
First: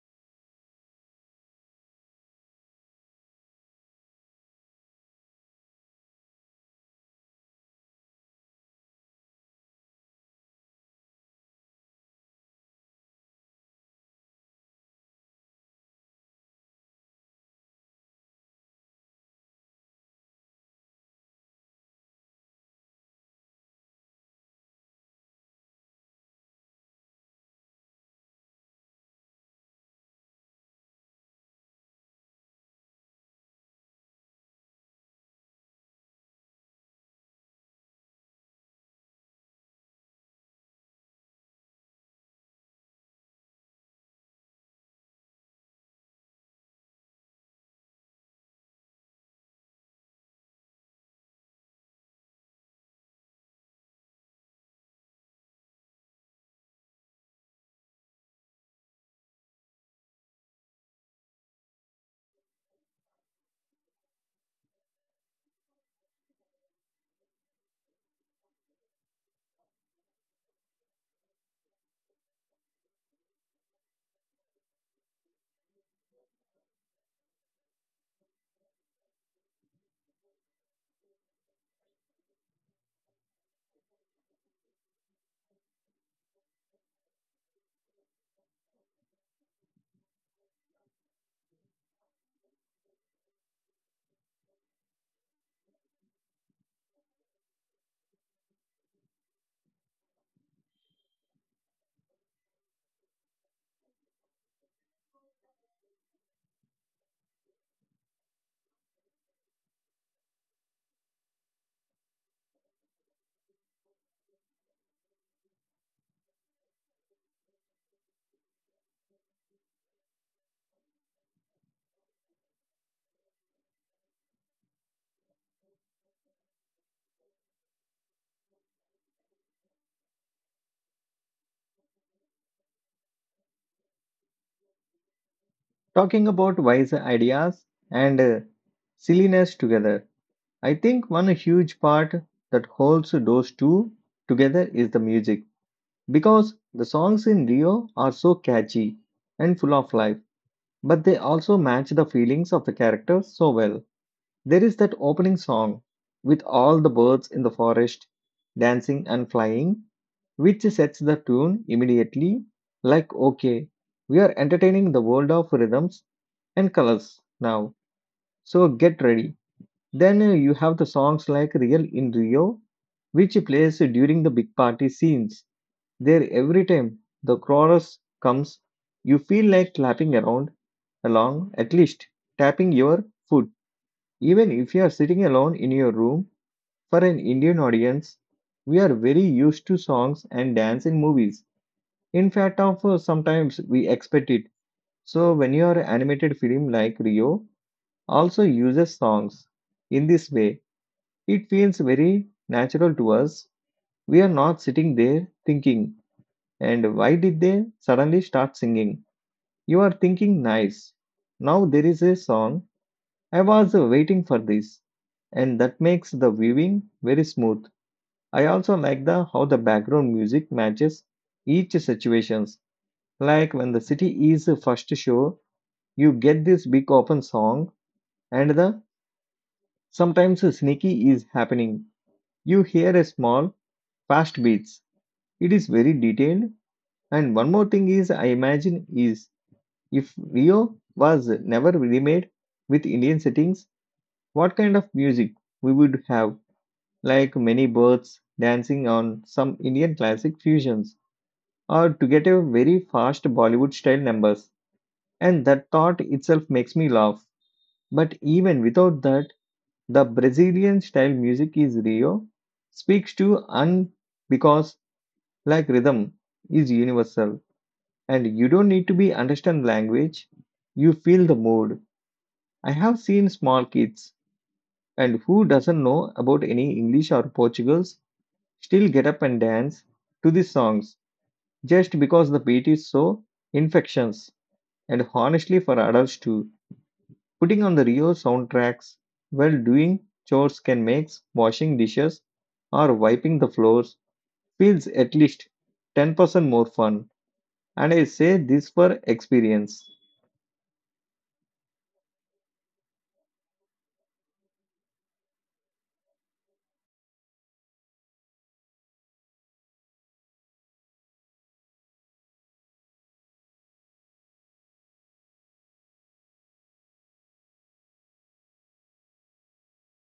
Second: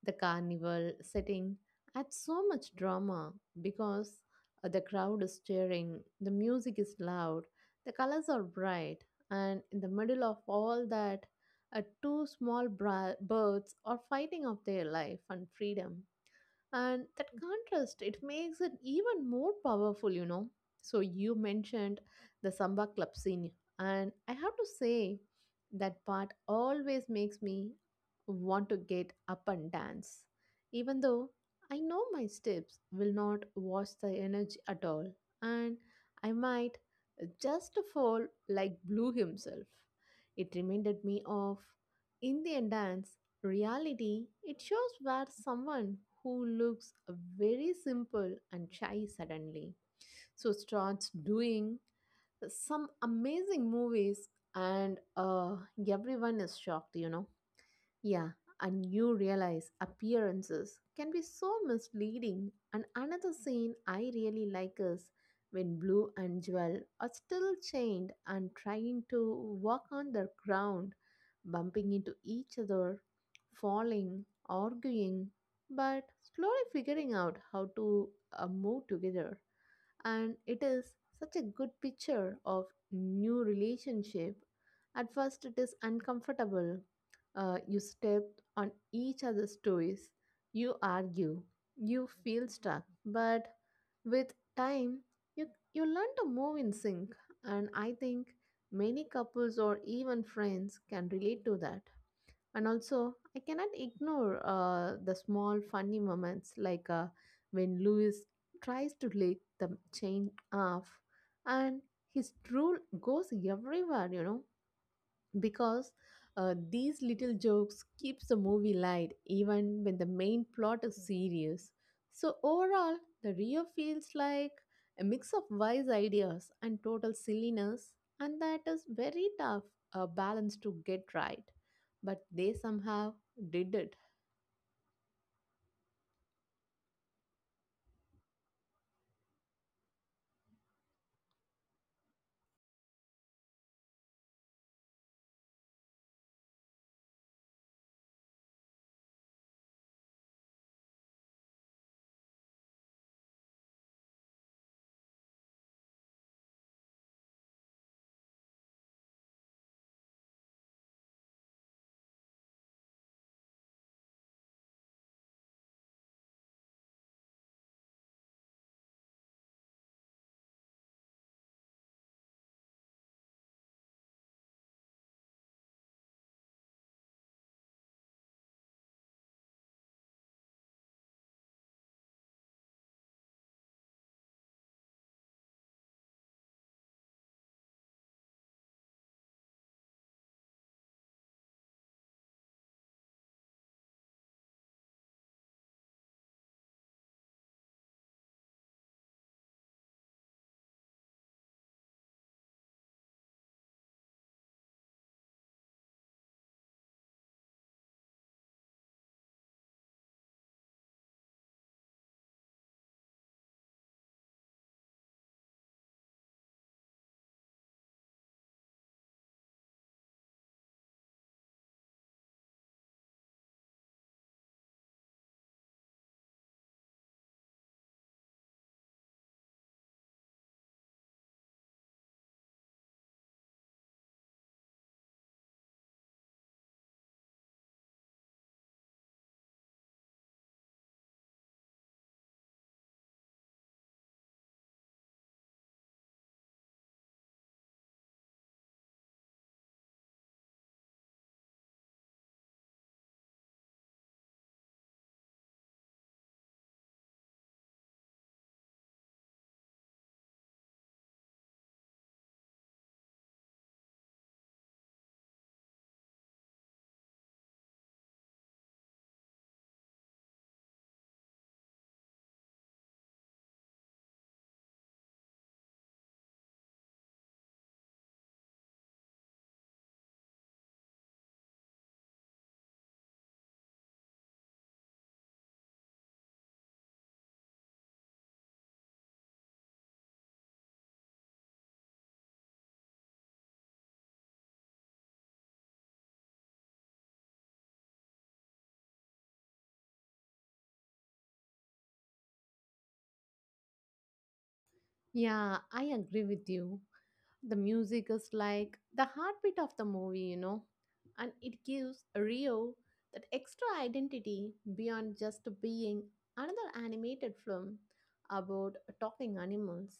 B: The carnival setting adds so much drama because the crowd is cheering, the music is loud, the colors are bright, and in the middle of all that, two small birds are fighting of their life and freedom, and that contrast it makes it even more powerful, you know. So you mentioned the samba club scene, and I have to say that part always makes me want to get up and dance, even though I know my steps will not wash the energy at all, and I might just fall like Blue himself. It reminded me of Indian dance reality, it shows where someone who looks very simple and shy suddenly so starts doing some amazing movies, and everyone is shocked, you know. Yeah, and you realize appearances can be so misleading. And another scene I really like is when Blue and Jewel are still chained and trying to walk on the ground, bumping into each other, falling, arguing, but slowly figuring out how to move together. And it is such a good picture of new relationship. At first it is uncomfortable, you step on each other's toes, you argue, you feel stuck, but with time, you you learn to move in sync. And I think many couples or even friends can relate to that. And also, I cannot ignore the small funny moments like when Louis tries to lick the chain off and his drool goes everywhere, you know, because these little jokes keeps the movie light even when the main plot is serious. So overall, the Rio feels like a mix of wise ideas and total silliness, and that is very tough a balance to get right, but they somehow did it.
A: Talking about wiser ideas and silliness together. I think one huge part that holds those two together is the music, because the songs in Rio are so catchy and full of life, but they also match the feelings of the characters so well. There is that opening song with all the birds in the forest dancing and flying, which sets the tune immediately, like, okay, we are entertaining the world of rhythms and colors now, so get ready. Then you have the songs like Real in Rio, which plays during the big party scenes. There, every time the chorus comes, you feel like clapping around, along, at least tapping your foot. Even if you are sitting alone in your room, for an Indian audience, we are very used to songs and dance in movies. In fact, of sometimes we expect it. So when your animated film like Rio also uses songs in this way, it feels very natural to us. We are not sitting there thinking, and why did they suddenly start singing? You are thinking, nice. Now there is a song. I was waiting for this. And that makes the viewing very smooth. I also like the how the background music matches each situations. Like when the city is first show, you get this big open song, and the sometimes sneaky is happening. You hear a small fast beats. It is very detailed. And one more thing is, I imagine, is if Rio was never remade with Indian settings, what kind of music we would have? Like many birds dancing on some Indian classic fusions, or to get a very fast Bollywood style numbers. And that thought itself makes me laugh. But even without that, the Brazilian style music is Rio speaks to un, because like rhythm is universal, and you don't need to be understand language, you feel the mood. I have seen small kids and who doesn't know about any English or Portuguese still get up and dance to the songs just because the beat is so infectious. And honestly for adults too, putting on the real soundtracks while doing chores can make washing dishes or wiping the floors feels at least 10% more fun, and I say this for experience.
B: Yeah, I agree with you. The music is like the heartbeat of the movie, you know, and it gives Rio that extra identity beyond just being another animated film about talking animals.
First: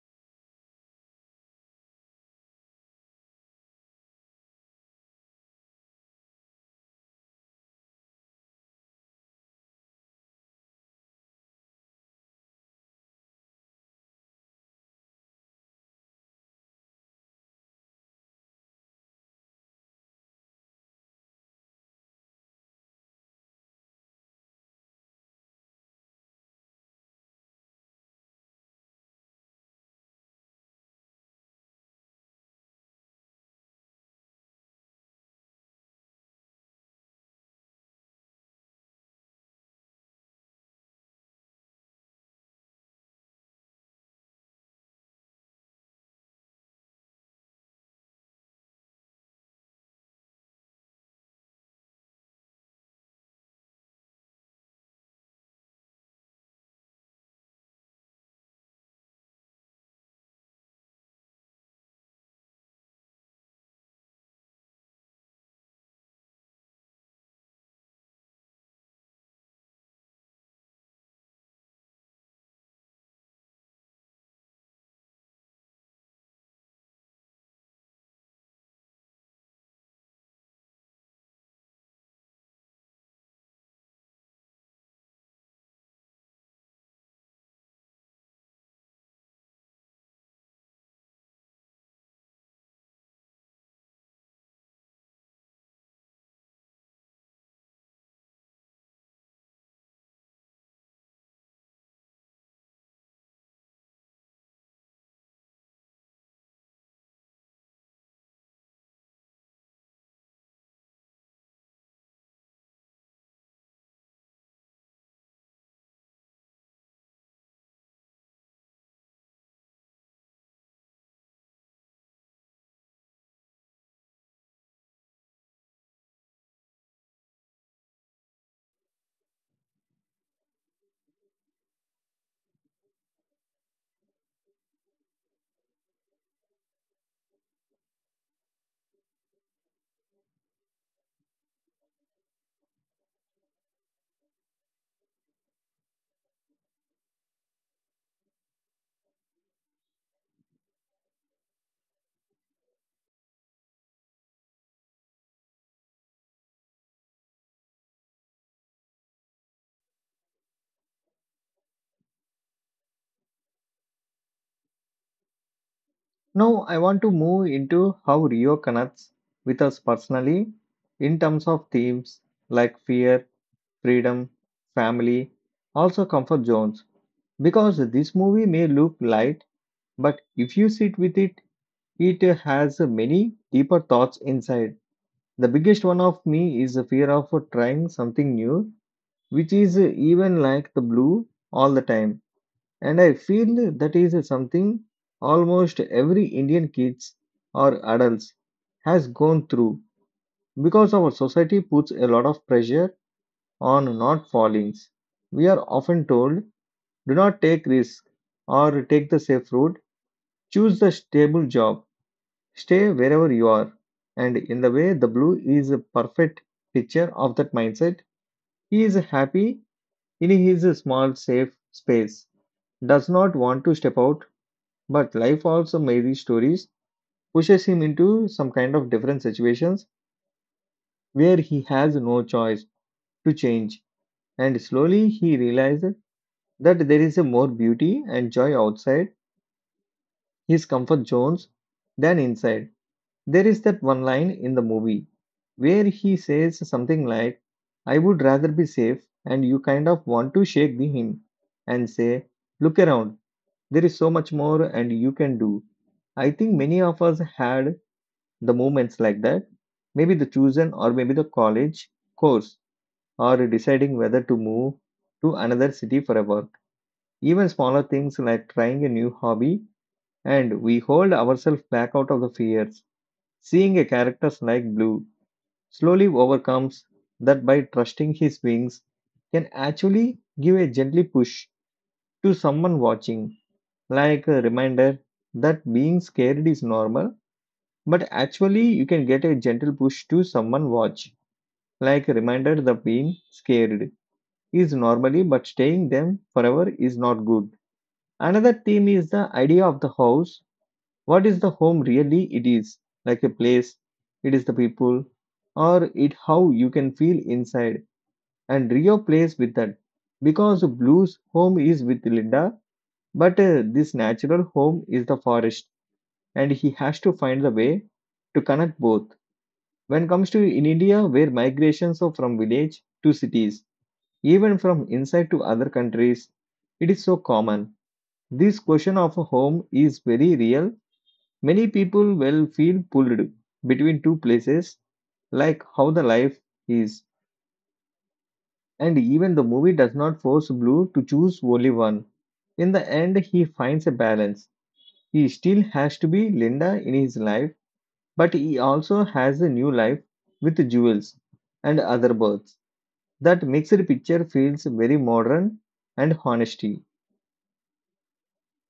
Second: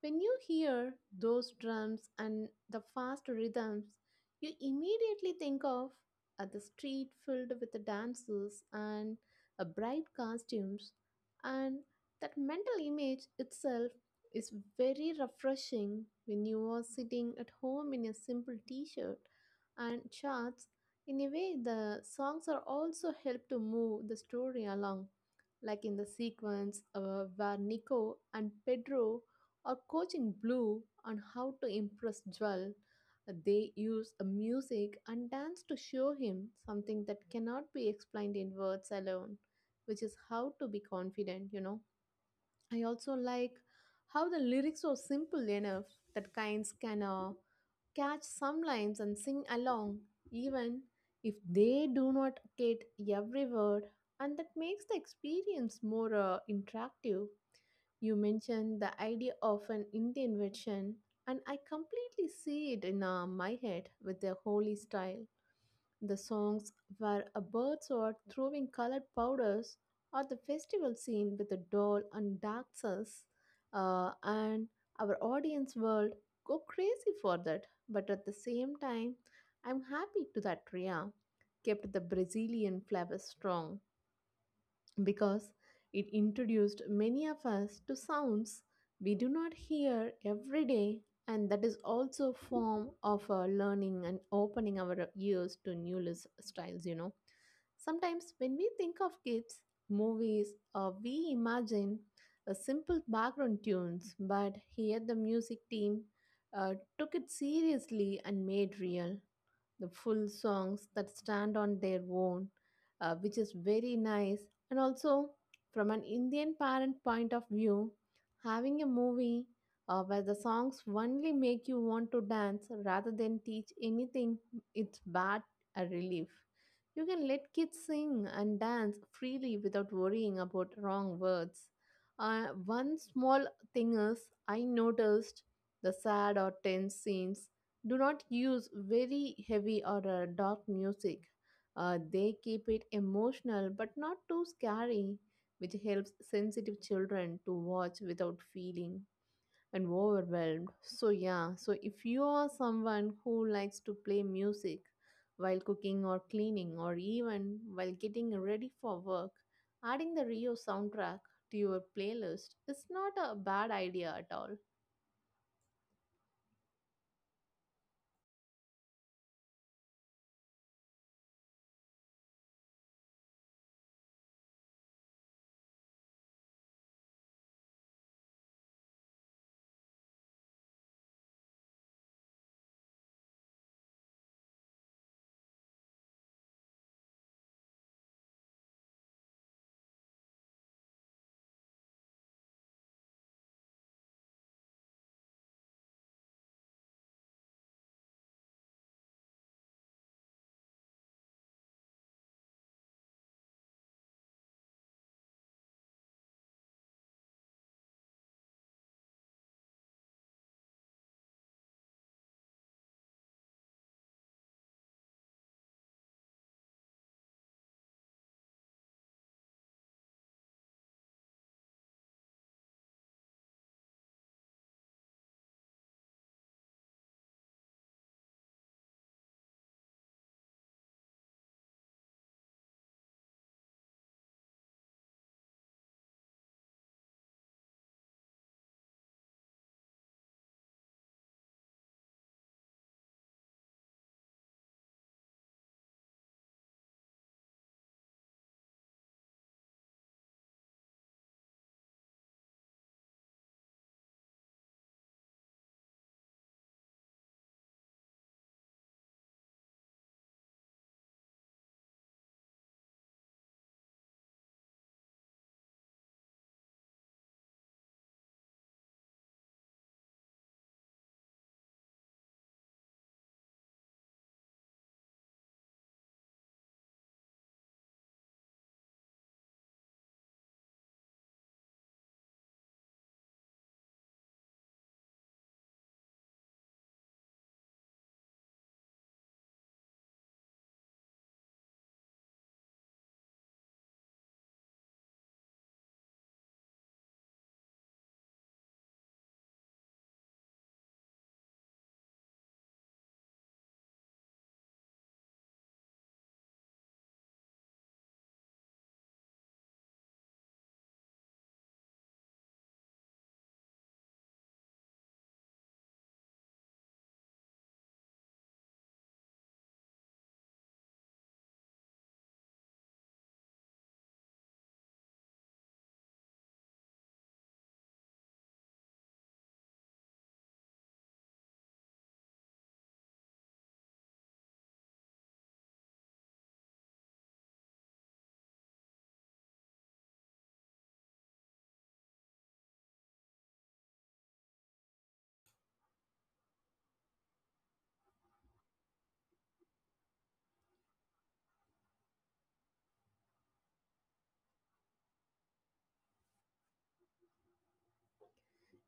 B: When you hear those drums and the fast rhythms, you immediately think of the street filled with the dances and bright costumes, and that mental image itself is very refreshing when you are sitting at home in a simple t-shirt and charts. In a way, the songs are also help to move the story along, like in the sequence where Nico and Pedro or coaching Blue on how to impress Jewel. They use a music and dance to show him something that cannot be explained in words alone, which is how to be confident, you know. I also like how the lyrics are simple enough that kinds can catch some lines and sing along, even if they do not get every word, and that makes the experience more interactive. You mentioned the idea of an Indian version, and I completely see it in my head with the Holy style, the songs were a birdsword throwing colored powders, or the festival scene with a doll and dancers, and our audience world go crazy for that. But at the same time, I'm happy to that Ria kept the Brazilian flavor strong because it introduced many of us to sounds we do not hear every day, and that is also a form of learning and opening our ears to new styles, you know. Sometimes when we think of kids movies, we imagine a simple background tunes, but here the music team took it seriously and made real the full songs that stand on their own, which is very nice. And also, from an Indian parent point of view, having a movie where the songs only make you want to dance rather than teach anything, it's bad a relief. You can let kids sing and dance freely without worrying about wrong words. One small thing is, I noticed the sad or tense scenes do not use very heavy or dark music. They keep it emotional but not too scary, which helps sensitive children to watch without feeling and overwhelmed. So, yeah, so if you are someone who likes to play music while cooking or cleaning or even while getting ready for work, adding the Rio soundtrack to your playlist is not a bad idea at all.
A: Now, I want to move into how Rio connects with us personally in terms of themes like fear, freedom, family, also comfort zones. Because this movie may look light, but if you sit with it, it has many deeper thoughts inside. The biggest one of me is the fear of trying something new, which is even like the Blue all the time, and I feel that is something almost every Indian kids or adults has gone through, because our society puts a lot of pressure on not falling. We are often told, do not take risk or take the safe route, choose the stable job, stay wherever you are. And in the way the Blue is a perfect picture of that mindset. He is happy in his small safe space, does not want to step out. But life also may stories pushes him into some kind of different situations where he has no choice to change. And slowly he realizes that there is a more beauty and joy outside his comfort zones than inside. There is that one line in the movie where he says something like, I would rather be safe, and you kind of want to shake the him and say, look around, there is so much more and you can do. I think many of us had the moments like that, maybe the chosen or maybe the college course, or deciding whether to move to another city for a work, even smaller things like trying a new hobby, and we hold ourselves back out of the fears. Seeing a character like Blue slowly overcomes that by trusting his wings can actually give a gently push to someone watching, like a reminder that being scared is normal, but actually you can get a gentle push to someone watch. Like a reminder that being scared is normally, but staying them forever is not good. Another theme is the idea of the house. What is the home really? It is like a place, it is the people, or it how you can feel inside. And Rio plays with that because Blue's home is with Linda, but this natural home is the forest, and he has to find the way to connect both. When comes to in India, where migrations are from village to cities even from inside to other countries. It is so common. This question of a home is very real. Many people will feel pulled between two places, like how the life is. And even the movie does not force Blue to choose only one. In the end, he finds a balance. He still has to be Linda in his life, but he also has a new life with jewels and other birds. That mixed picture feels very modern and honesty.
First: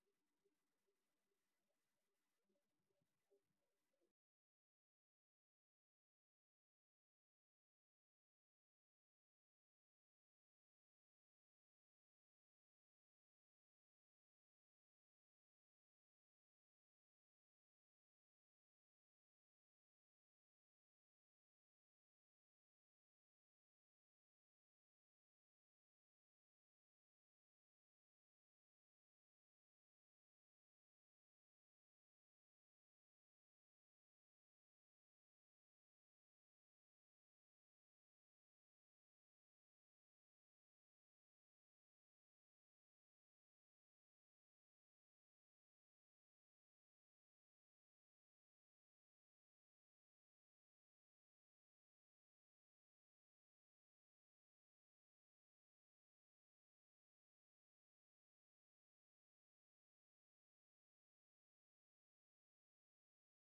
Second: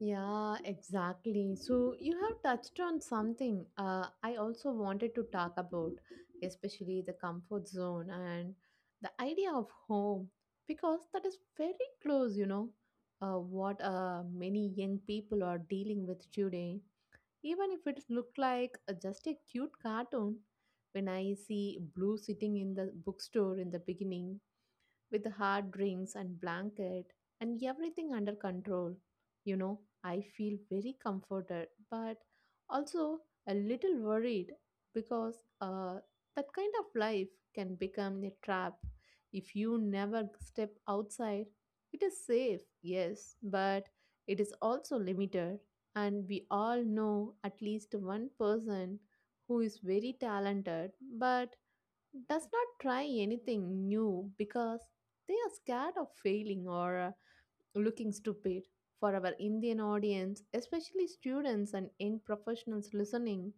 B: Yeah, exactly. So you have touched on something I also wanted to talk about, especially the comfort zone and the idea of home, because that is very close, you know, what many young people are dealing with today. Even if it look like just a cute cartoon, when I see Blue sitting in the bookstore in the beginning, with hard drinks and blanket and everything under control. You know, I feel very comforted, but also a little worried because, uh, that kind of life can become a trap if you never step outside. It is safe, yes, but it is also limited. And we all know at least one person who is very talented but does not try anything new because they are scared of failing or looking stupid. For our Indian audience, especially students and young professionals listening,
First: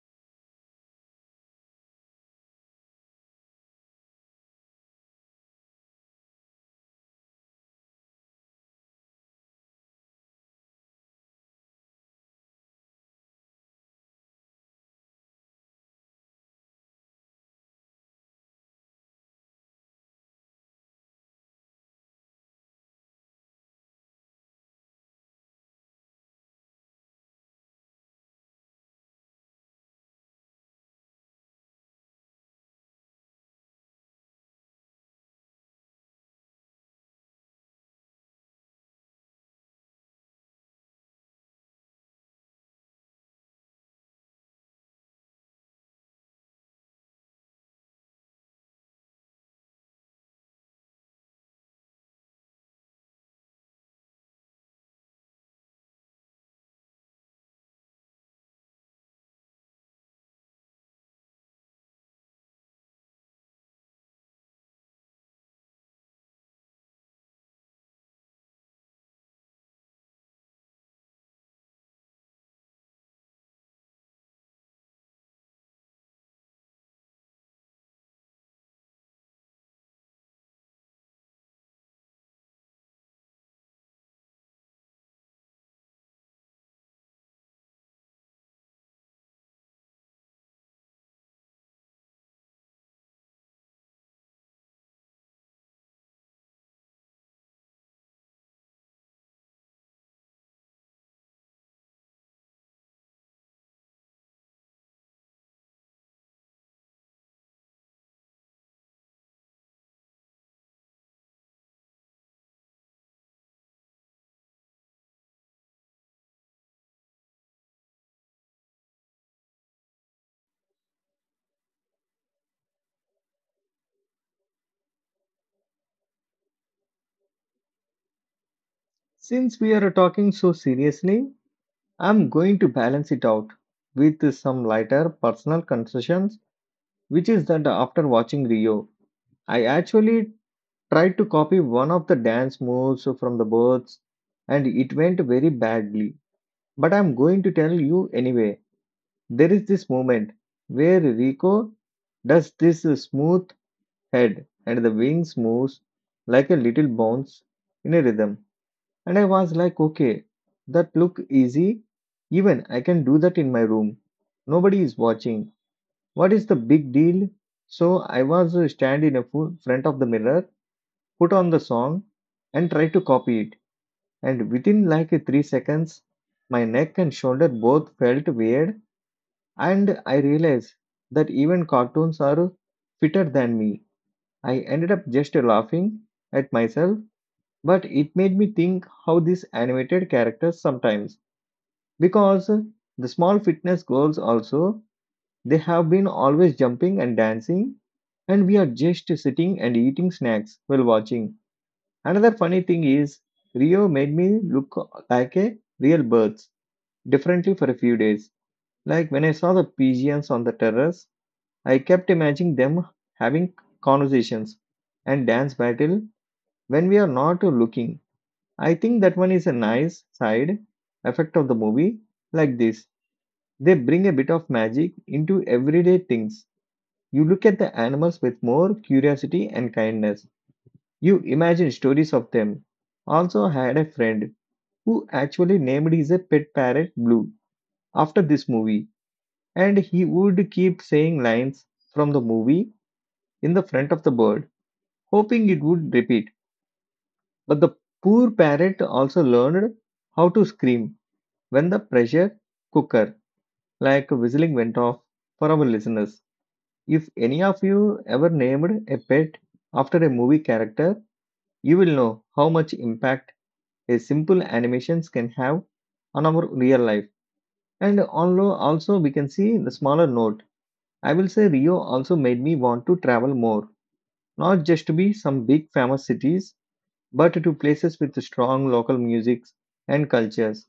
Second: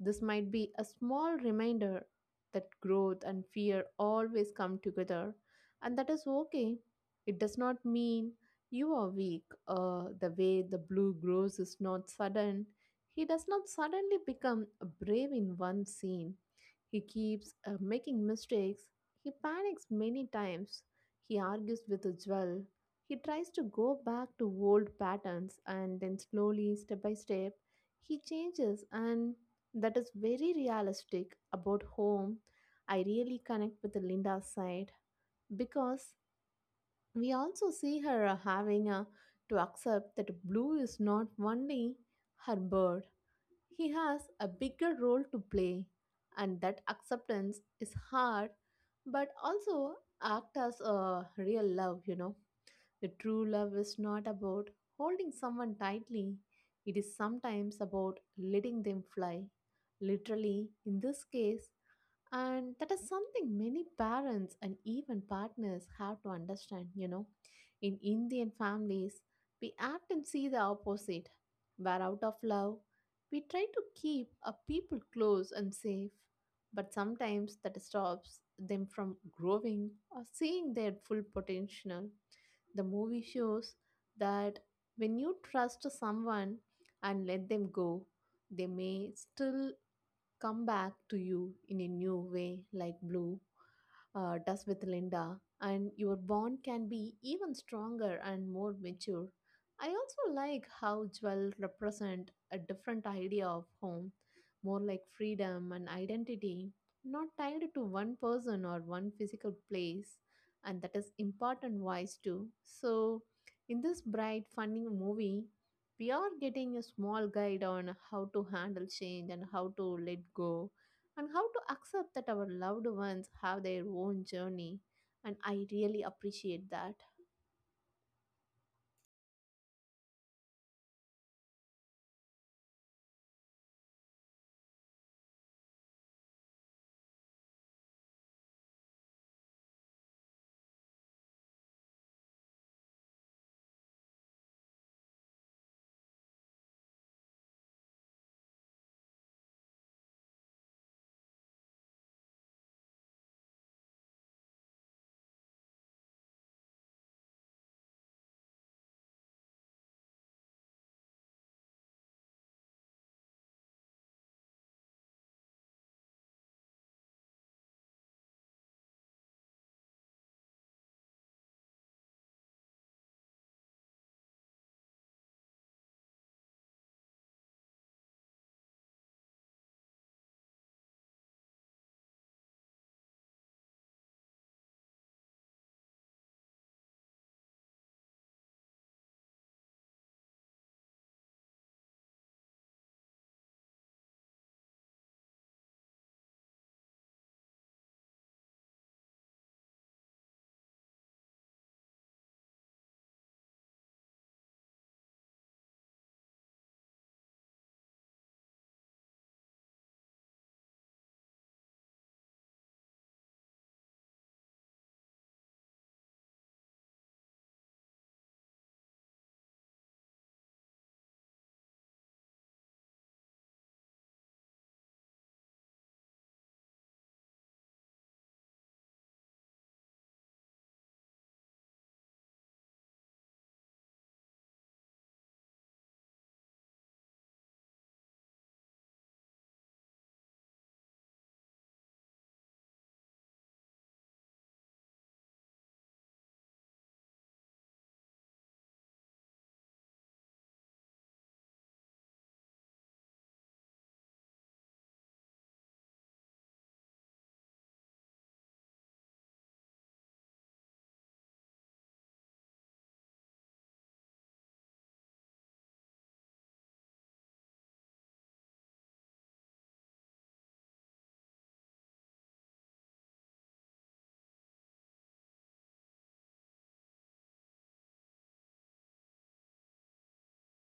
B: this might be a small reminder that growth and fear always come together, and that is okay. It does not mean you are weak. The way the blue grows is not sudden. He does not suddenly become brave in one scene. He keeps making mistakes. He panics many times. He argues with a jewel. He tries to go back to old patterns, and then slowly, step by step, he changes, and that is very realistic about home. I really connect with Linda's side because we also see her having to accept that Blue is not only her bird. He has a bigger role to play, and that acceptance is hard but also act as a real love. The true love is not about holding someone tightly. It is sometimes about letting them fly. Literally, in this case, and that is something many parents and even partners have to understand. In Indian families, we often see the opposite, where out of love, we try to keep our people close and safe, but sometimes that stops them from growing or seeing their full potential. The movie shows that when you trust someone and let them go, they may still come back to you in a new way, like Blue does with Linda, and your bond can be even stronger and more mature. I also like how Jewel represent a different idea of home, more like freedom and identity, not tied to one person or one physical place, and that is important wise too. So, in this bright, funny movie, we are getting a small guide on how to handle change and how to let go and how to accept that our loved ones have their own journey. And I really appreciate that. [LAUGHS]
A: Since we are talking so seriously, I'm going to balance it out with some lighter personal concessions, which is that after watching Rio, I actually tried to copy one of the dance moves from the birds and it went very badly. But I'm going to tell you anyway. There is this moment where Rico does this smooth head and the wings moves like a little bounce in a rhythm and I was like, okay, that look easy. Even I can do that in my room. Nobody is watching. What is the big deal? So I was stand in a fu- front of the mirror, put on the song, and try to copy it. And within 3 seconds, my neck and shoulder both felt weird, and I realized that even cartoons are fitter than me. I ended up just laughing at myself, but it made me think how these animated characters sometimes because the small fitness goals also they have been always jumping and dancing and we are just sitting and eating snacks while watching another funny thing is Rio made me look like a real birds differently for a few days, like when I saw the pigeons on the terrace, I kept imagining them having conversations and dance battle when we are not looking. I think that one is a nice side effect of the movie, like this they bring a bit of magic into everyday things. You look at the animals with more curiosity and kindness. You imagine stories of them. Also, had a friend who actually named his pet parrot Blue after this movie, and he would keep saying lines from the movie in the front of the bird, hoping it would repeat. But the poor parrot also learned how to scream when the pressure cooker like whistling went off for our listeners. If any of you ever named a pet after a movie character, you will know how much impact a simple animations can have on our real life. And although also we can see the smaller note. I will say Rio also made me want to travel more, not just to be some big famous cities, but to places with strong local music and cultures.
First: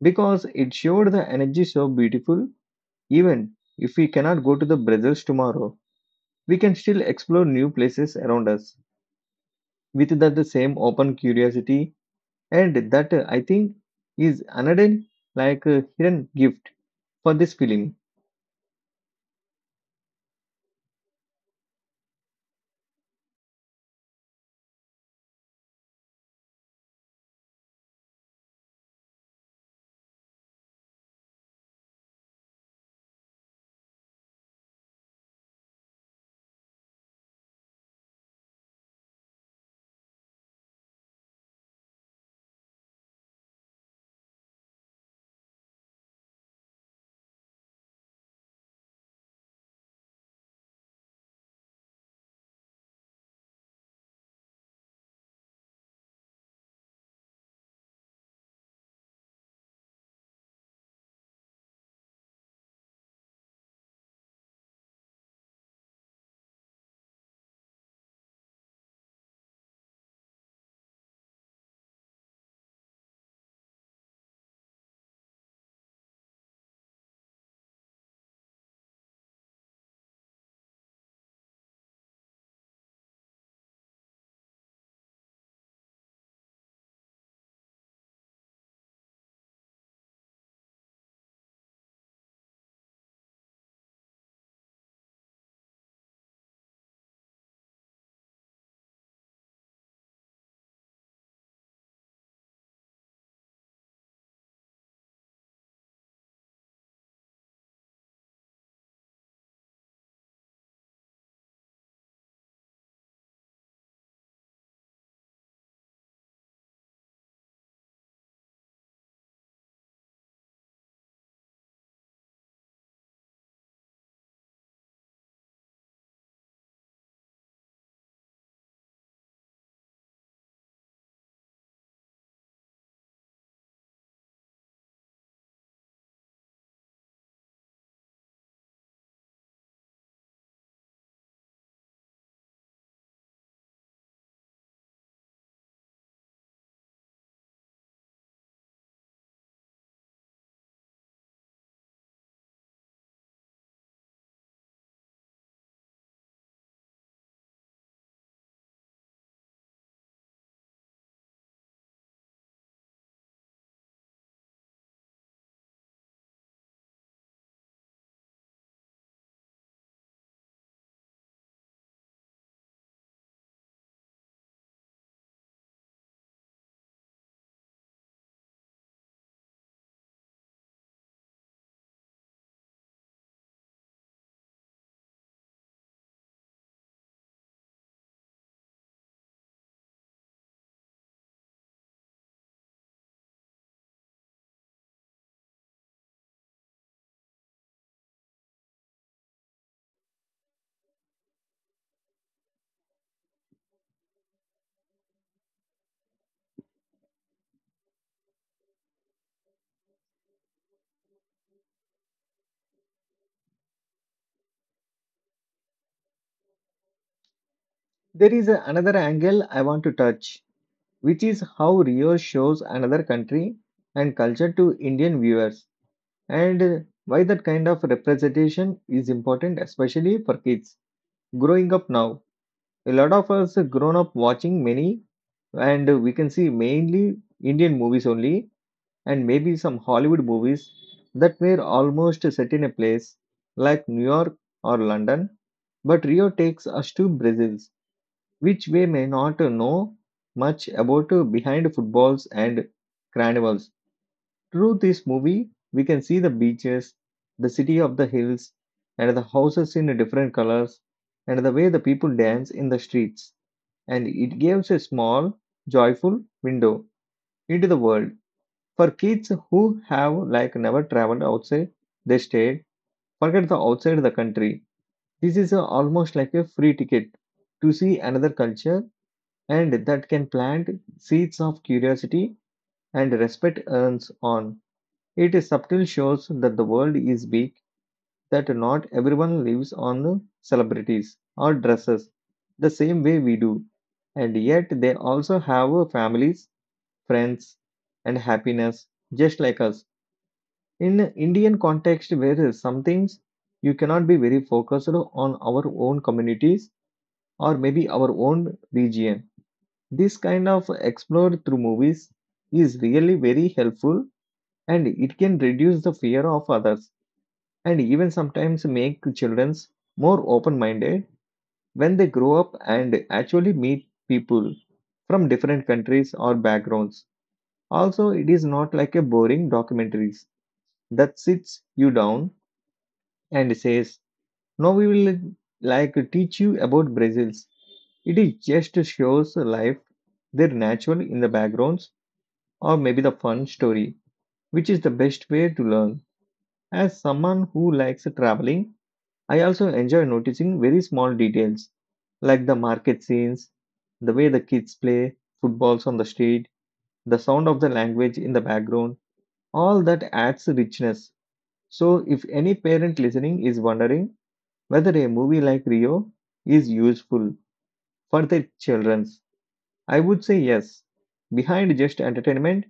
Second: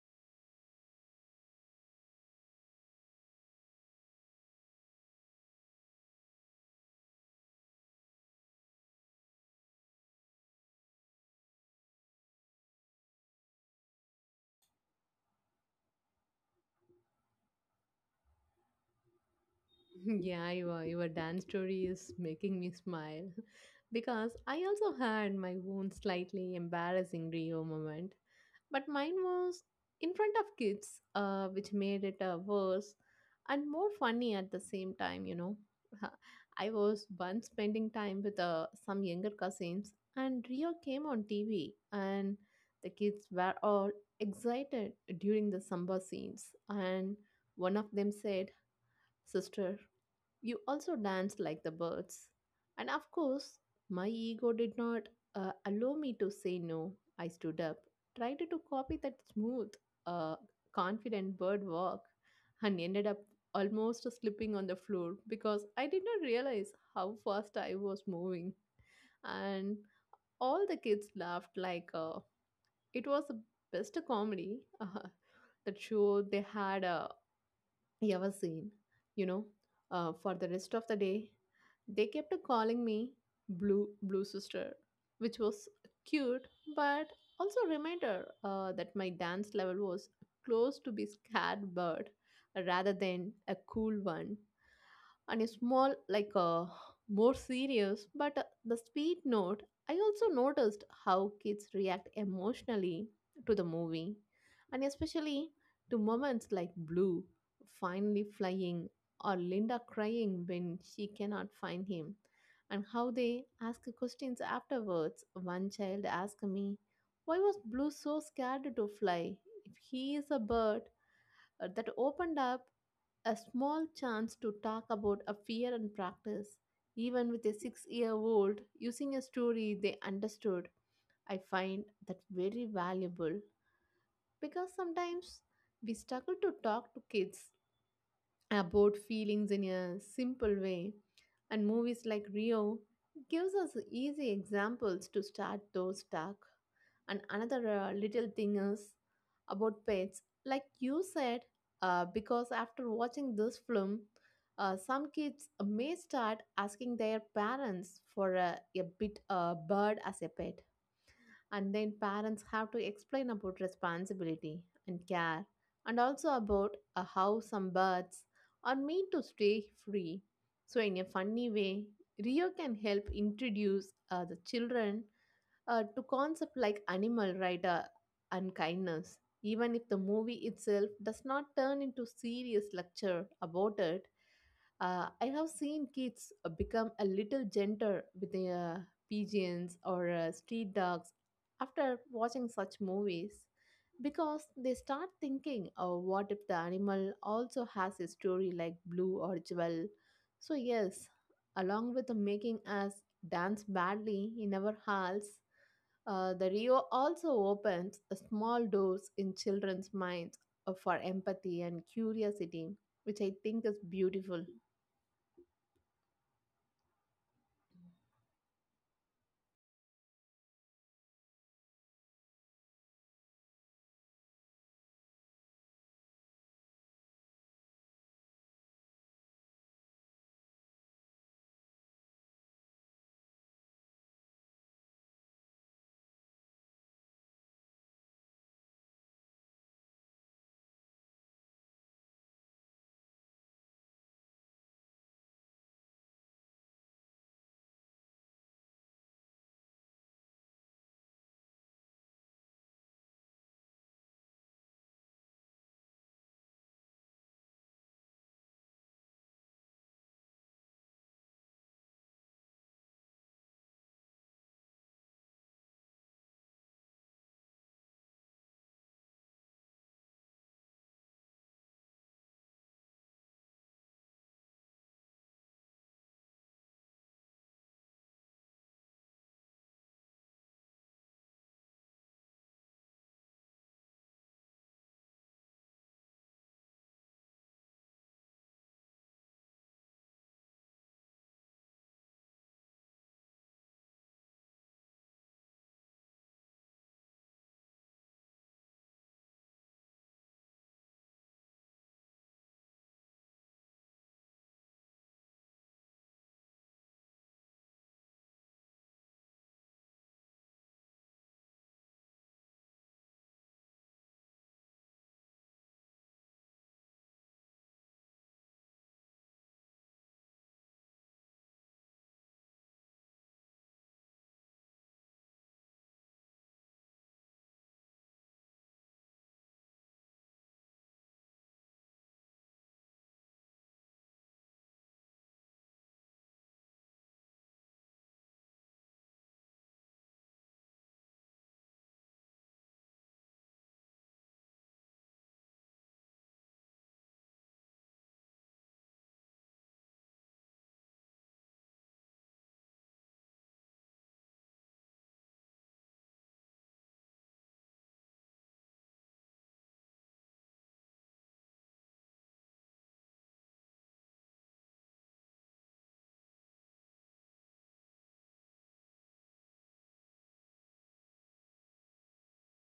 A: Because it showed the energy so beautiful, even if we cannot go to the Brazils tomorrow, we can still explore new places around us with that same open curiosity, and that I think is another hidden gift for this film.
B: Yeah, your dance story is making me smile [LAUGHS] because I also had my own slightly embarrassing Rio moment. But mine was in front of kids, which made it worse and more funny at the same time. [LAUGHS] I was once spending time with some younger cousins, and Rio came on TV, and the kids were all excited during the samba scenes. And one of them said, "Sister, you also danced like the birds." And of course, my ego did not allow me to say no. I stood up, tried to copy that smooth, uh, confident bird walk, and ended up almost slipping on the floor because I did not realize how fast I was moving. And all the kids laughed like it was the best comedy [LAUGHS] that show they had a ever seen. You know, for the rest of the day, they kept calling me Blue Blue Sister, which was cute, but also a reminder that my dance level was close to be scared bird rather than a cool one. And a small like a more serious but the sweet note, I also noticed how kids react emotionally to the movie, and especially to moments like Blue finally flying or Linda crying when she cannot find him, and how they ask questions afterwards. One child asked me, "Why was Blue so scared to fly if he is a bird?" That opened up a small chance to talk about a fear and practice. Even with a 6 year old using a story they understood, I find that very valuable because sometimes we struggle to talk to kids about feelings in a simple way, and movies like Rio gives us easy examples to start those talk. And another little thing is about pets, like you said. Because after watching this film, some kids may start asking their parents for a bit a bird as a pet, and then parents have to explain about responsibility and care, and also about how some birds are made to stay free. So in a funny way, Rio can help introduce the children to concepts like animal rights and kindness, even if the movie itself does not turn into serious lecture about it. I have seen kids become a little gentler with the pigeons or street dogs after watching such movies, because they start thinking, oh, what if the animal also has a story like Blue or Jewel? So, yes, along with making us dance badly in our halls, the Rio also opens a small doors in children's minds for empathy and curiosity, which I think is beautiful.
A: There is another angle I want to touch, which is how Rio shows another country and culture to Indian viewers, and why that kind of representation is important, especially for kids growing up now. A lot of us grown up watching many, and we can see mainly Indian movies only, and maybe some Hollywood movies that were almost set in a place like New York or London. But Rio takes us to Brazil, which we may not know much about behind footballs and carnivals. Through this movie, we can see the beaches, the city of the hills, and the houses in different colors, and the way the people dance in the streets. And it gives a small, joyful window into the world for kids who have like never traveled outside their state, forget the outside the country. This is a- almost like a free ticket to see another culture, and that can plant seeds of curiosity and respect earns on. It is subtle shows that the world is big, that not everyone lives on celebrities or dresses the same way we do. And yet they also have families, friends, and happiness just like us. In Indian context, where some things you cannot be very focused on our own communities or maybe our own region. This kind of explored through movies is really very helpful, and it can reduce the fear of others and even sometimes make children more open minded when they grow up and actually meet people from different countries or backgrounds. Also, it is not like a boring documentaries that sits you down and says, now we will like teach you about Brazils. It is just shows life, their natural in the backgrounds, or maybe the fun story, which is the best way to learn. As someone who likes traveling, I also enjoy noticing very small details, like the market scenes, the way the kids play, footballs on the street, the sound of the language in the background. All that adds richness. So, if any parent listening is wondering whether a movie like Rio is useful for their children's? I would say yes. Behind just entertainment,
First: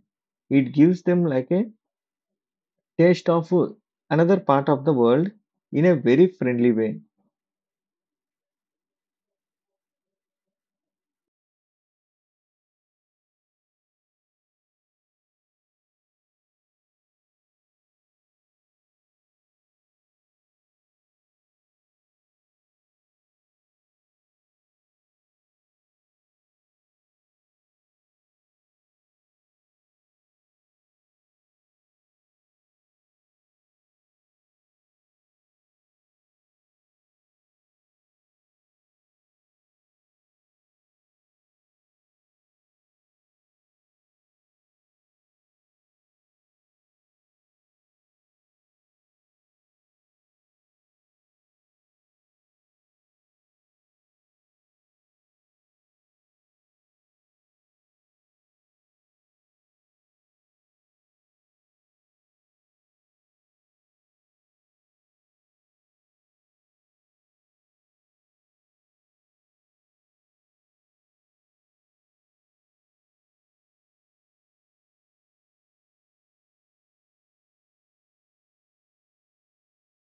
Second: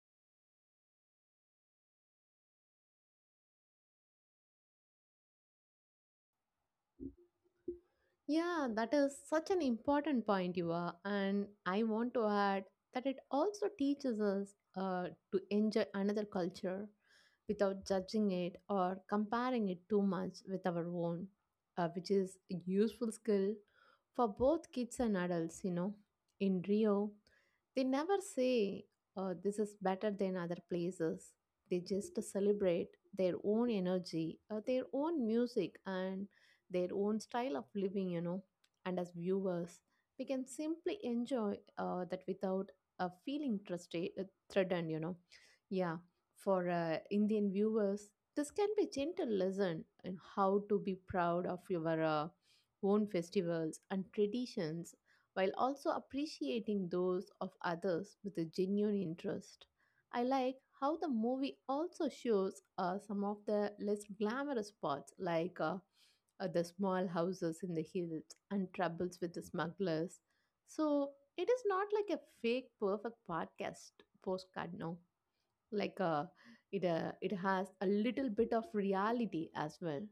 A: it gives them like a taste of another part of the world in a very friendly way.
B: Yeah, that is such an important point, you are. And I want to add that it also teaches us to enjoy another culture without judging it or comparing it too much with our own, which is a useful skill for both kids and adults. In Rio, they never say this is better than other places. They just celebrate their own energy, their own music, and their own style of living. And as viewers, we can simply enjoy that without uh, feeling trusted, uh, threatened, Yeah, for Indian viewers, this can be gentle lesson in how to be proud of your own festivals and traditions while also appreciating those of others with a genuine interest. I like how the movie also shows some of the less glamorous parts, like the small houses in the hills, and troubles with the smugglers. So it is not like a fake perfect podcast postcard, no. Like it has a little bit of reality as well.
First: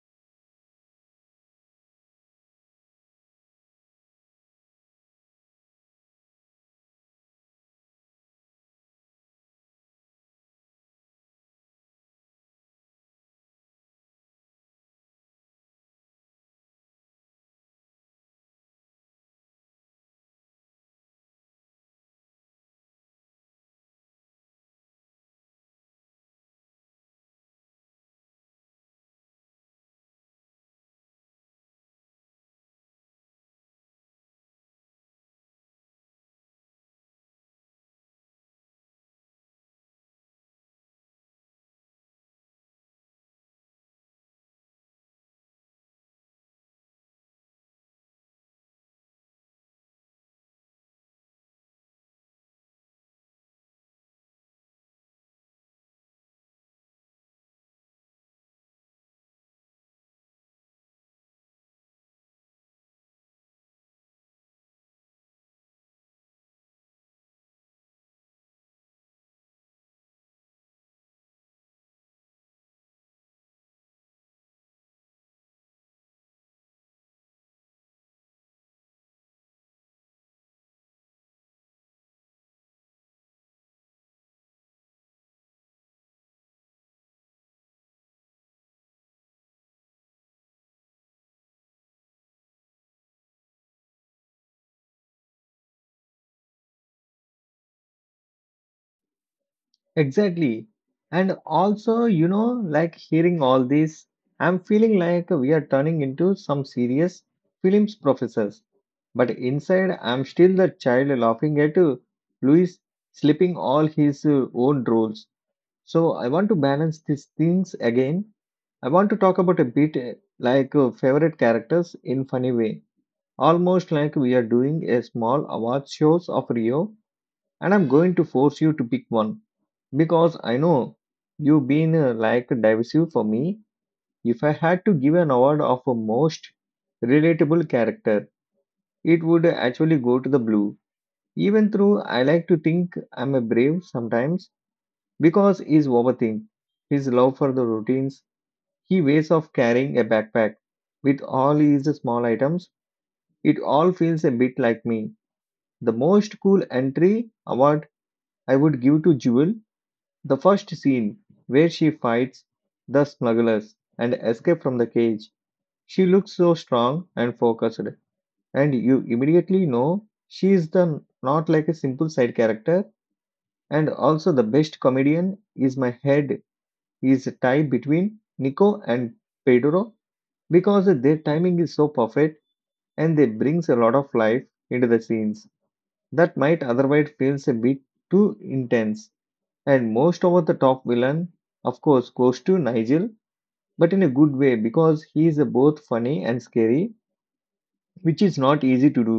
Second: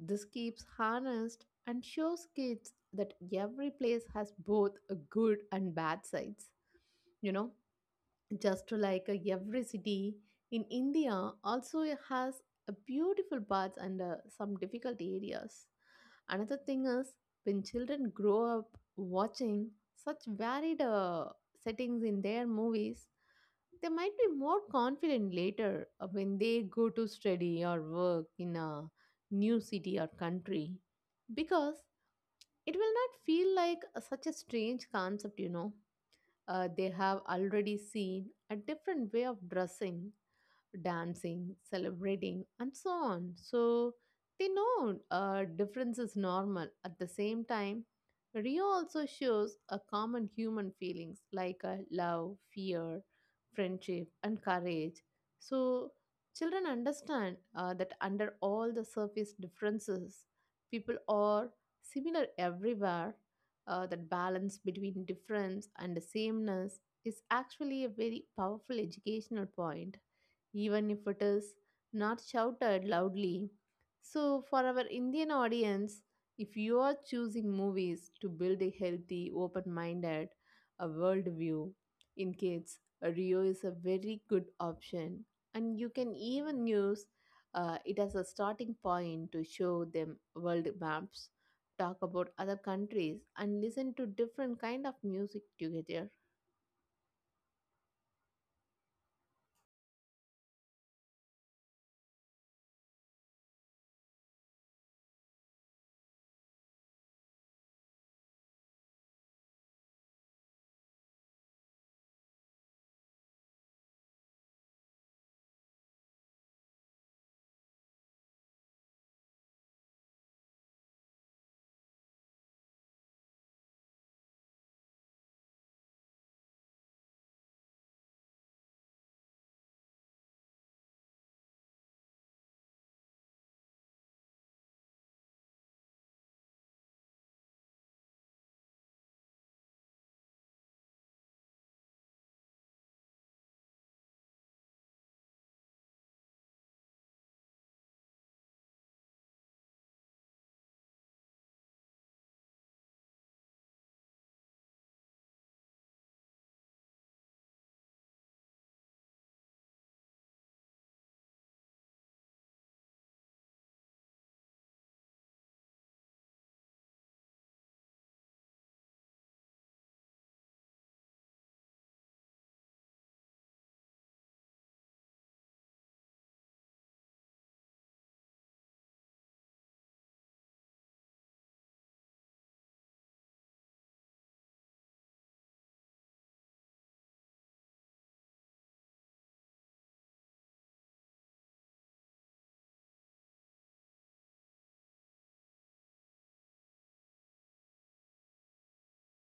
B: This keeps harnessed and shows kids that every place has both a good and bad sides. You know, just like every city in India also has a beautiful parts and some difficult areas. Another thing is when children grow up watching such varied settings in their movies, they might be more confident later when they go to study or work in a new city or country because it will not feel like such a strange concept, you know. They have already seen a different way of dressing dancing, celebrating, and so on. So they know difference is normal. At the same time, Rio also shows a common human feelings like love, fear, friendship, and courage. So children understand that under all the surface differences, people are similar everywhere. That balance between difference and the sameness is actually a very powerful educational point, even if it is not shouted loudly. So, for our Indian audience, if you are choosing movies to build a healthy, open minded, a worldview in kids, Rio is a very good option. And you can even use it as a starting point to show them world maps, talk about other countries, and listen to different kind of music together.
A: Exactly. And also, you know, like hearing all this, I'm feeling like we are turning into some serious films professors. But inside, I'm still the child laughing at Louis slipping all his own rules. So I want to balance these things again. I want to talk about a bit favorite characters in funny way, almost like we are doing a small award shows of Rio, and I'm going to force you to pick one because I know you've been like divisive for me. If I had to give an award of a most relatable character, it would actually go to the blue. Even though I like to think I'm a brave sometimes because he's overthink. His love for the routines, he ways of carrying a backpack with all his small items. It all feels a bit like me. The most cool entry award I would give to Jewel, the first scene where she fights the smugglers and escape from the cage. She looks so strong and focused, and you immediately know she is the not like a simple side character. And also the best comedian is my head is tied between Nico and Pedro because their timing is so perfect and they brings a lot of life into the scenes that might otherwise feels a bit too intense. And most over the top villain of course goes to Nigel, but in a good way because he is both funny and scary, which is not easy to do.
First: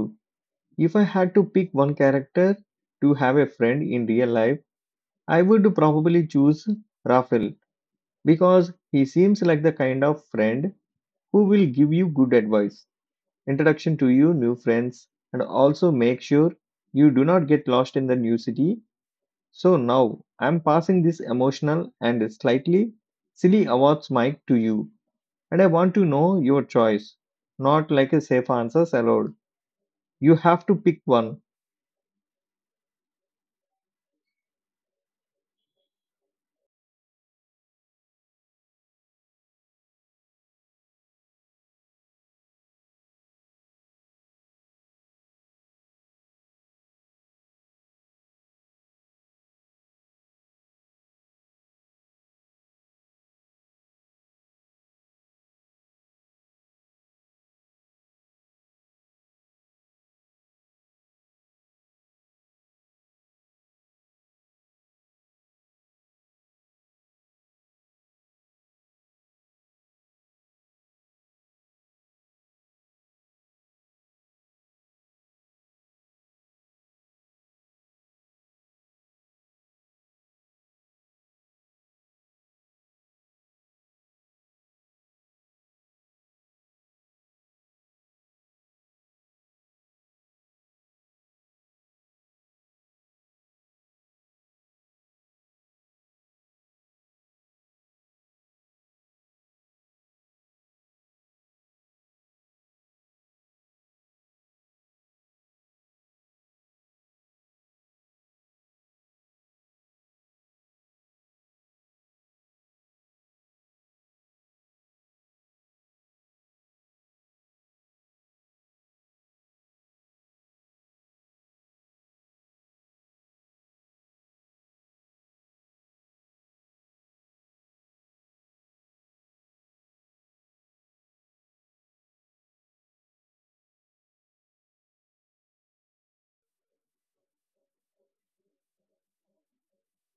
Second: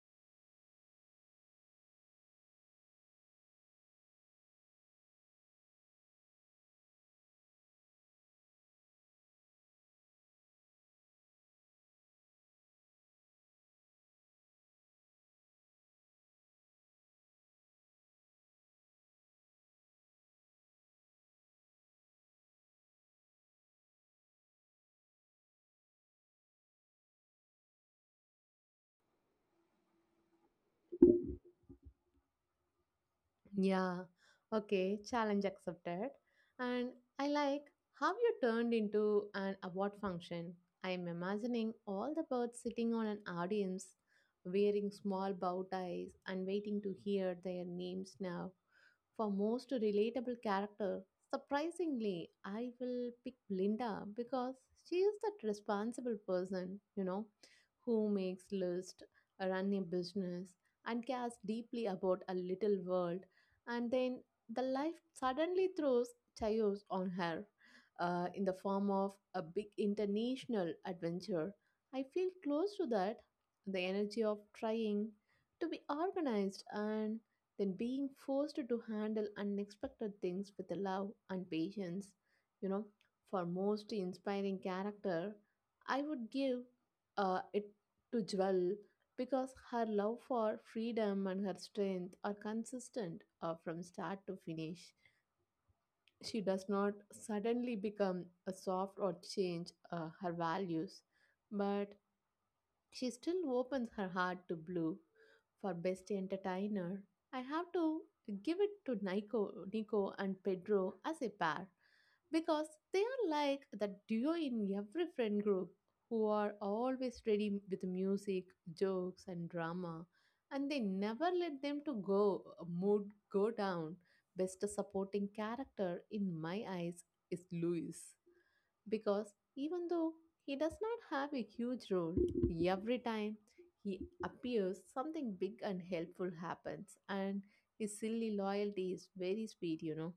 A: If I had to pick one character to have a friend in real life, I would probably choose Raphael because he seems like the kind of friend who will give you good advice, introduction to you new friends, and also make sure you do not get lost in the new city. So now I'm passing this emotional and slightly silly awards mic to you, and I want to know your choice, not like a safe answers allowed. You have to pick one.
B: Yeah. Okay. Challenge accepted. And I like how you turned into an award function. I am imagining all the birds sitting on an audience, wearing small bow ties and waiting to hear their names now. For most relatable character, surprisingly, I will pick Linda because she is that responsible person, you know, who makes list, run a business, and cares deeply about a little world, and then the life suddenly throws chaos on her in the form of a big international adventure. I feel close to that, the energy of trying to be organized and then being forced to handle unexpected things with the love and patience. You know, for most inspiring character, I would give it to Jewel because her love for freedom and her strength are consistent from start to finish. She does not suddenly become a soft or change her values, but she still opens her heart to Blue. For best entertainer, I have to give it to Nico and Pedro as a pair, because they are like the duo in every friend group who are always ready with music, jokes, and drama, and they never let them to go mood go down. Best supporting character in my eyes is Louis, because even though he does not have a huge role, every time he appears, something big and helpful happens, and his silly loyalty is very sweet, you know.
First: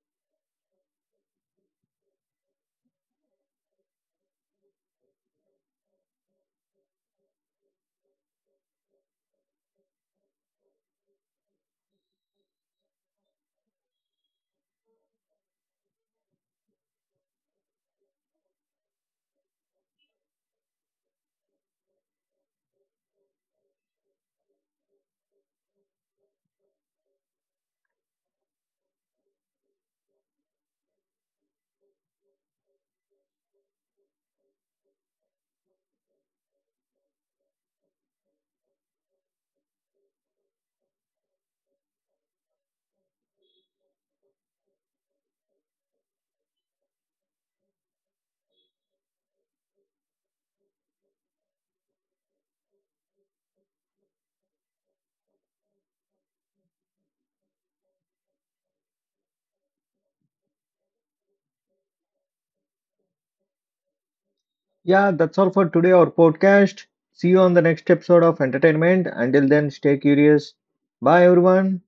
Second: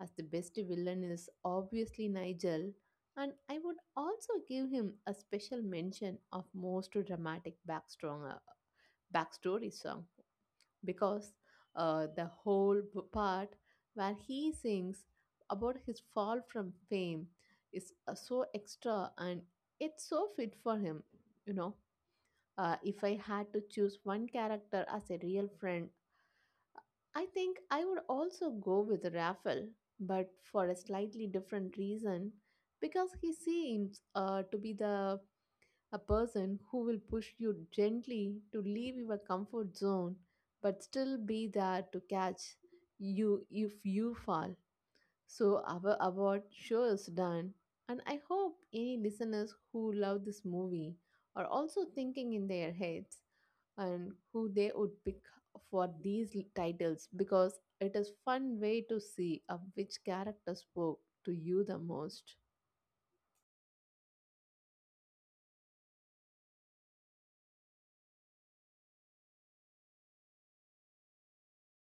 B: As the best villain is obviously Nigel, and I would also give him a special mention of most dramatic backstory song, because the whole part where he sings about his fall from fame is so extra, and it's so fit for him. You know, if I had to choose one character as a real friend, I think I would also go with Raffle, but for a slightly different reason, because he seems to be the a person who will push you gently to leave your comfort zone, but still be there to catch you if you fall. So our award show is done, and I hope any listeners who love this movie are also thinking in their heads and who they would pick for these titles, because it is fun way to see of which character spoke to you the most
A: Yeah, that's all for today, our podcast. See you on the next episode of Entertainment. Until then, stay curious. Bye, everyone.